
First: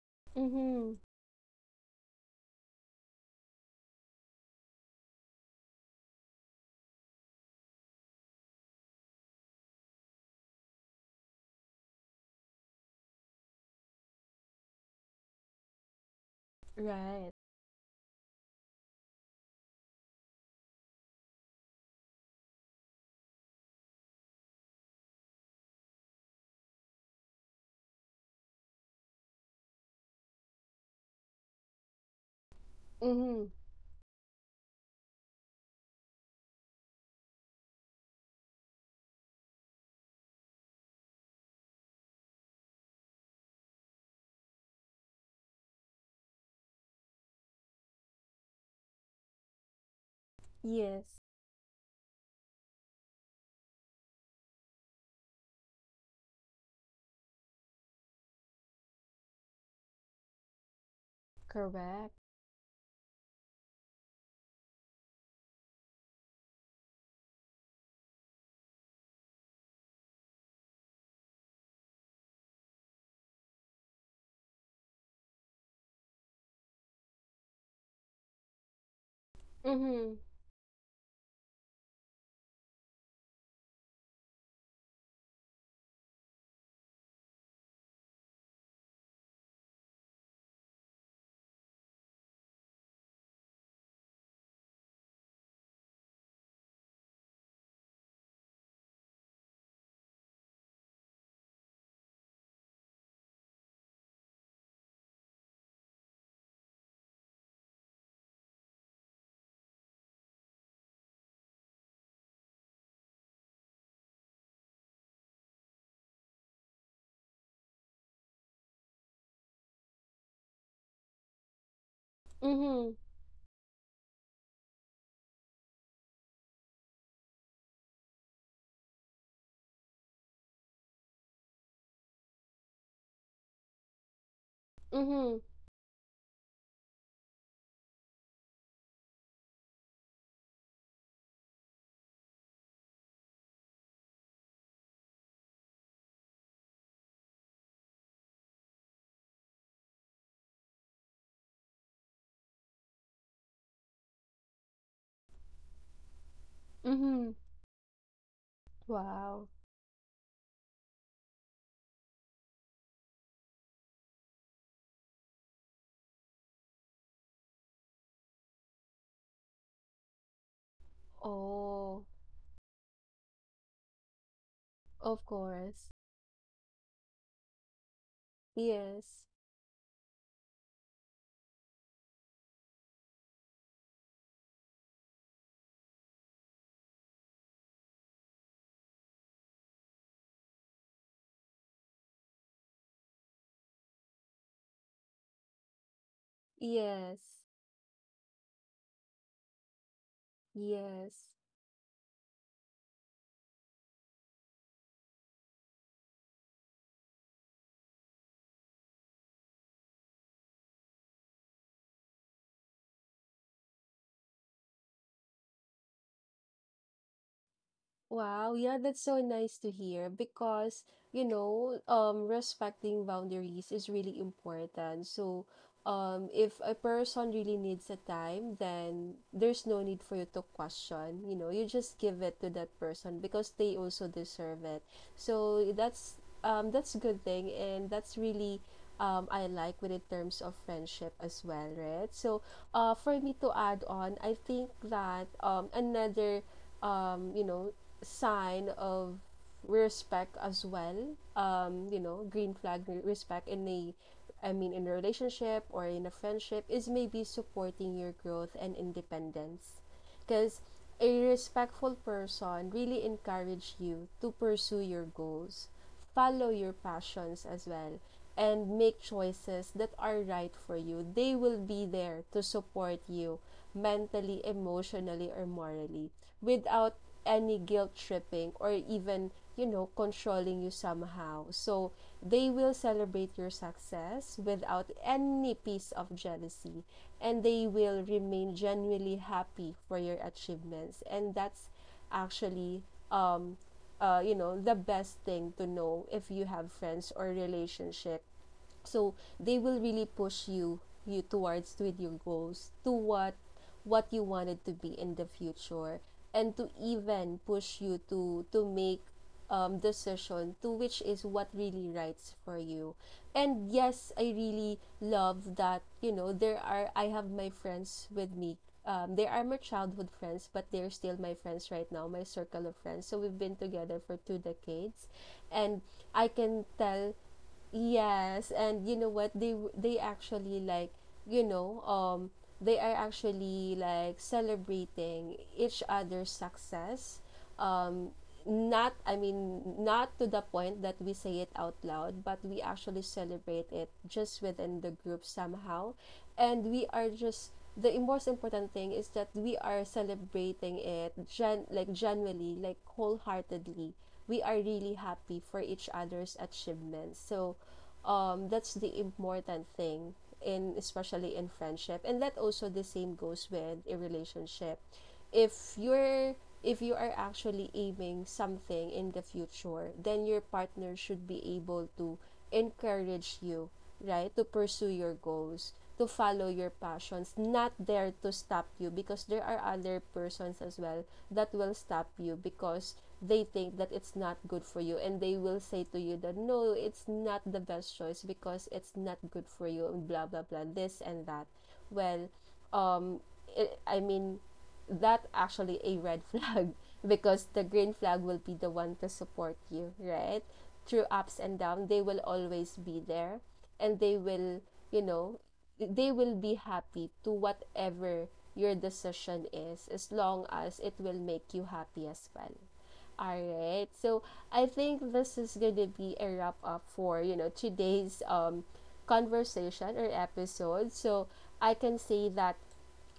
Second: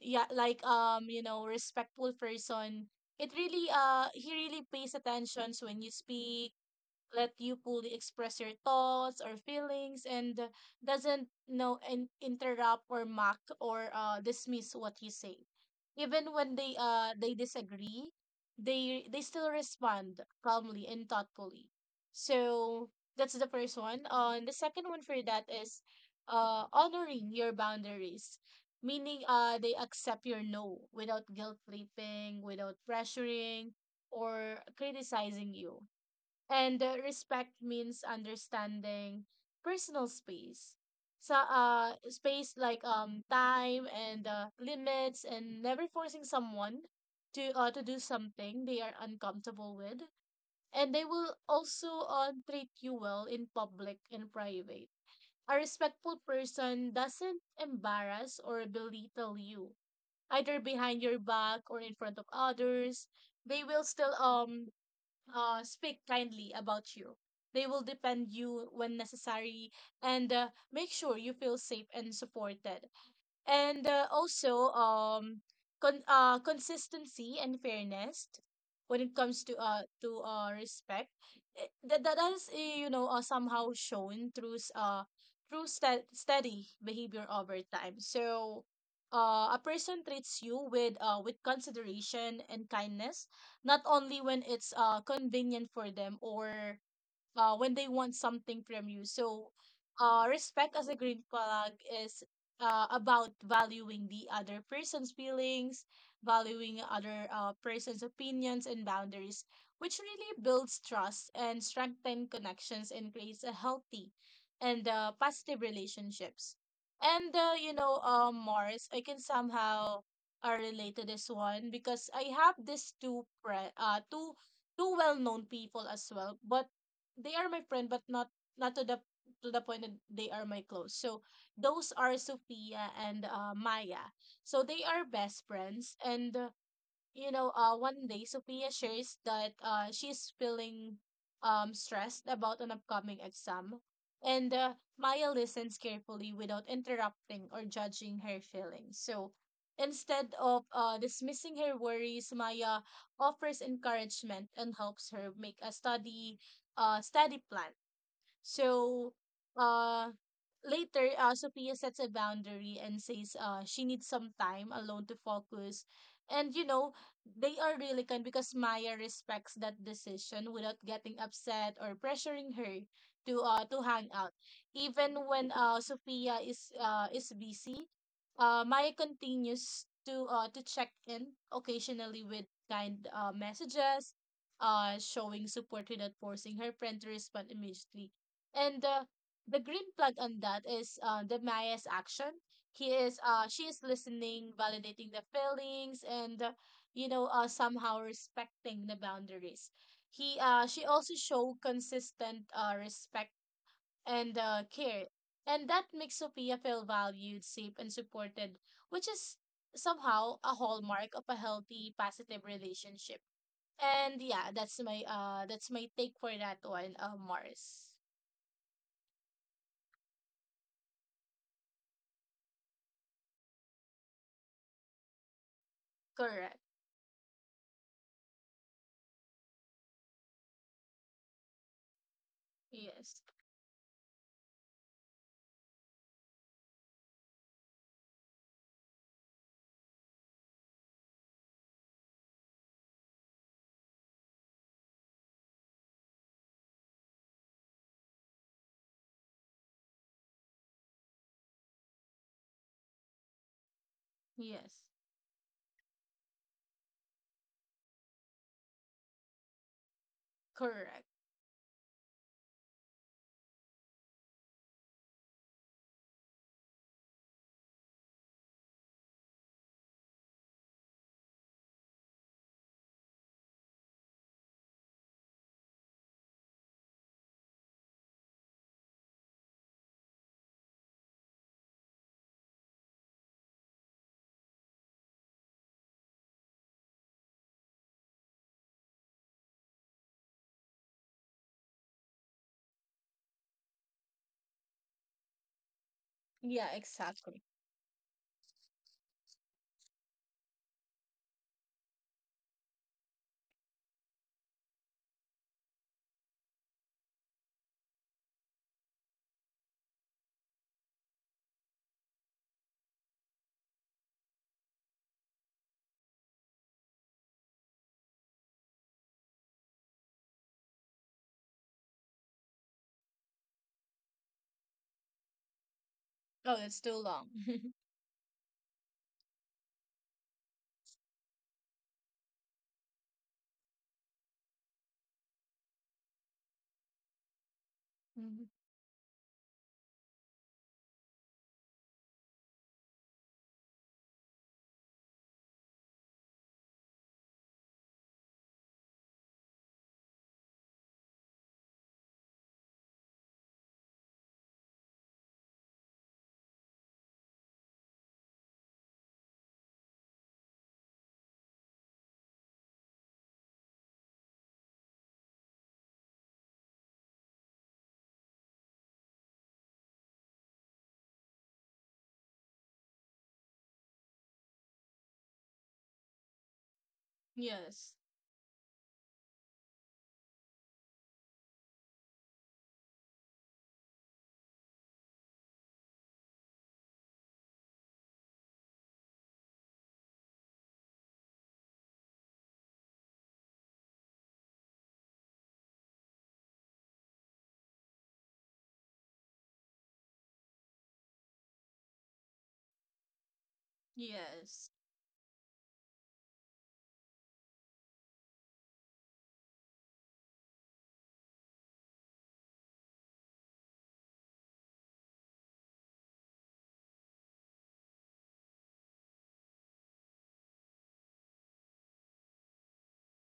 yeah, like
Mm-hmm.
um, you know, respectful person, it really he really pays attentions when you speak, let you fully express your thoughts or feelings and doesn't interrupt or mock or dismiss what you say even when they
Right.
disagree, they still respond calmly and thoughtfully. So that's the first one, and the second one for that is honoring your boundaries, meaning they accept your no without guilt tripping, without
Mm-hmm.
pressuring or criticizing you. And respect means understanding personal space. So, space like time and limits, and never forcing someone to do something they are uncomfortable with. And they
Yes.
will also treat you well in public and private. A respectful person doesn't embarrass or belittle you either behind your back or in front
Correct.
of others. They will still speak kindly about you. They will defend you when necessary, and make sure you feel safe and supported, and also consistency and fairness when it comes to
Mm-hmm.
respect. That is, you know, somehow shown through s- through sta steady behavior over time. So a person treats you with consideration and kindness not only when it's convenient for them or when they want something from you. So, respect as a green flag is about valuing the other person's feelings, valuing other person's opinions and boundaries, which really builds trust and strengthens connections and creates a healthy and positive relationships. And you know, Morris, I can somehow relate to this one because I have
Mm-hmm.
these two pre- two two well-known people as well, but they are my friend but not not to the to the point that they are my close. So those are Sophia and Maya. So they are
Mm-hmm.
best friends and you know, one day Sophia shares that she's feeling stressed about an upcoming exam, and Maya listens carefully without interrupting or judging her feelings. So instead of dismissing her worries, Maya offers encouragement and helps her make a
Mm-hmm.
study plan. So
Wow.
uh later Sophia sets a boundary and says she needs some time alone to focus. And you know, they are really kind because Maya respects that decision without getting upset or
Oh,
pressuring her to hang out. Even
of
when
course.
Sophia is busy, Maya
Yes.
continues to check in occasionally with kind messages, showing support without forcing her friend to respond immediately. And the green flag on that is the Maya's action. He is She is listening, validating the feelings, and you
Yes.
know, somehow respecting the boundaries. He She also
Yes.
show consistent respect and care, and that makes Sophia feel valued, safe, and supported, which is somehow a hallmark of a healthy, positive relationship. And yeah, that's my take for that one, Mars.
Wow, yeah, that's so nice to hear because, you know, respecting boundaries is really important. So,
Correct.
if a person really needs a time, then there's no need for you to question, you know, you just give it to that
Yes.
person because they also deserve it. So that's a good thing, and that's really, I like with in terms of friendship as well, right? So, for me to add on, I think that another, um, you know, sign of respect as well, you know, green flag respect in a, I mean,
Yes.
in a relationship or in a friendship, is maybe supporting your growth and independence, because
Correct.
a respectful person really encourages you to pursue your goals, follow your passions as well, and make choices that are right for you. They will be there to support you mentally, emotionally, or morally, without any guilt tripping, or even, you know, controlling you somehow. So they will celebrate your success without any piece of jealousy, and they will remain genuinely happy for your achievements. And that's actually, um, you know, the best thing to know if you
Yeah,
have friends or
exactly.
relationship. So they will really push you towards with your goals, to what you wanted to be in the future, and to even push you to make, decision to which is what really writes for you. And yes, I really love that. You know, there are, I have my friends with me, they are my childhood friends but they're still my friends right now, my circle of friends. So we've been together for 2 decades, and I
Oh,
can
it's too
tell.
long.
Yes, and you know what? They actually like, you know, they are actually like celebrating each other's success. Um
Mhm.
not, I mean, not to the point that we say it out loud, but we actually celebrate it just within the group somehow. And we are just, the most important thing is that we are celebrating it gen, like genuinely, like wholeheartedly. We are really happy for each other's achievements. So, that's the important thing, in, especially in friendship. And that also the same goes with a relationship. If you're, if you are actually aiming something in the future, then your partner should be able to encourage you, right? To pursue your goals, to follow your passions, not
Yes.
there to stop you, because there are other persons as well that will stop you because they think that it's not good for you, and they will say to you that no, it's not the best choice because it's not good for you and blah blah blah this and that. Well, um it, I mean, that actually a red flag because the green flag will be the one to support you, right? Through ups and downs, they will always be there, and they
Yes.
will, you know, they will be happy to whatever your decision is as long as it will make you happy as well. All right. So I think this is going to be a wrap up for, you know, today's conversation or episode. So I can say that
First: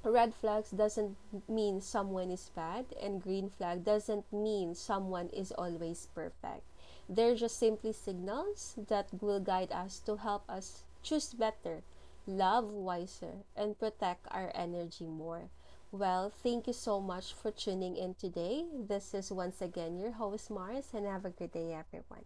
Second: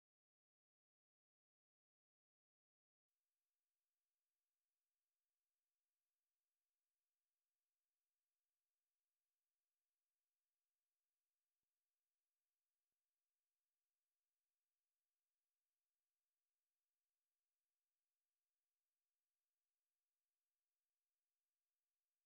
red flags doesn't mean someone is bad, and green flag doesn't mean someone is always perfect. They're just simply signals that will guide us, to help us choose better, love wiser, and protect our energy more. Well, thank you so much for tuning in today. This is once again your host Mars, and have a good day everyone.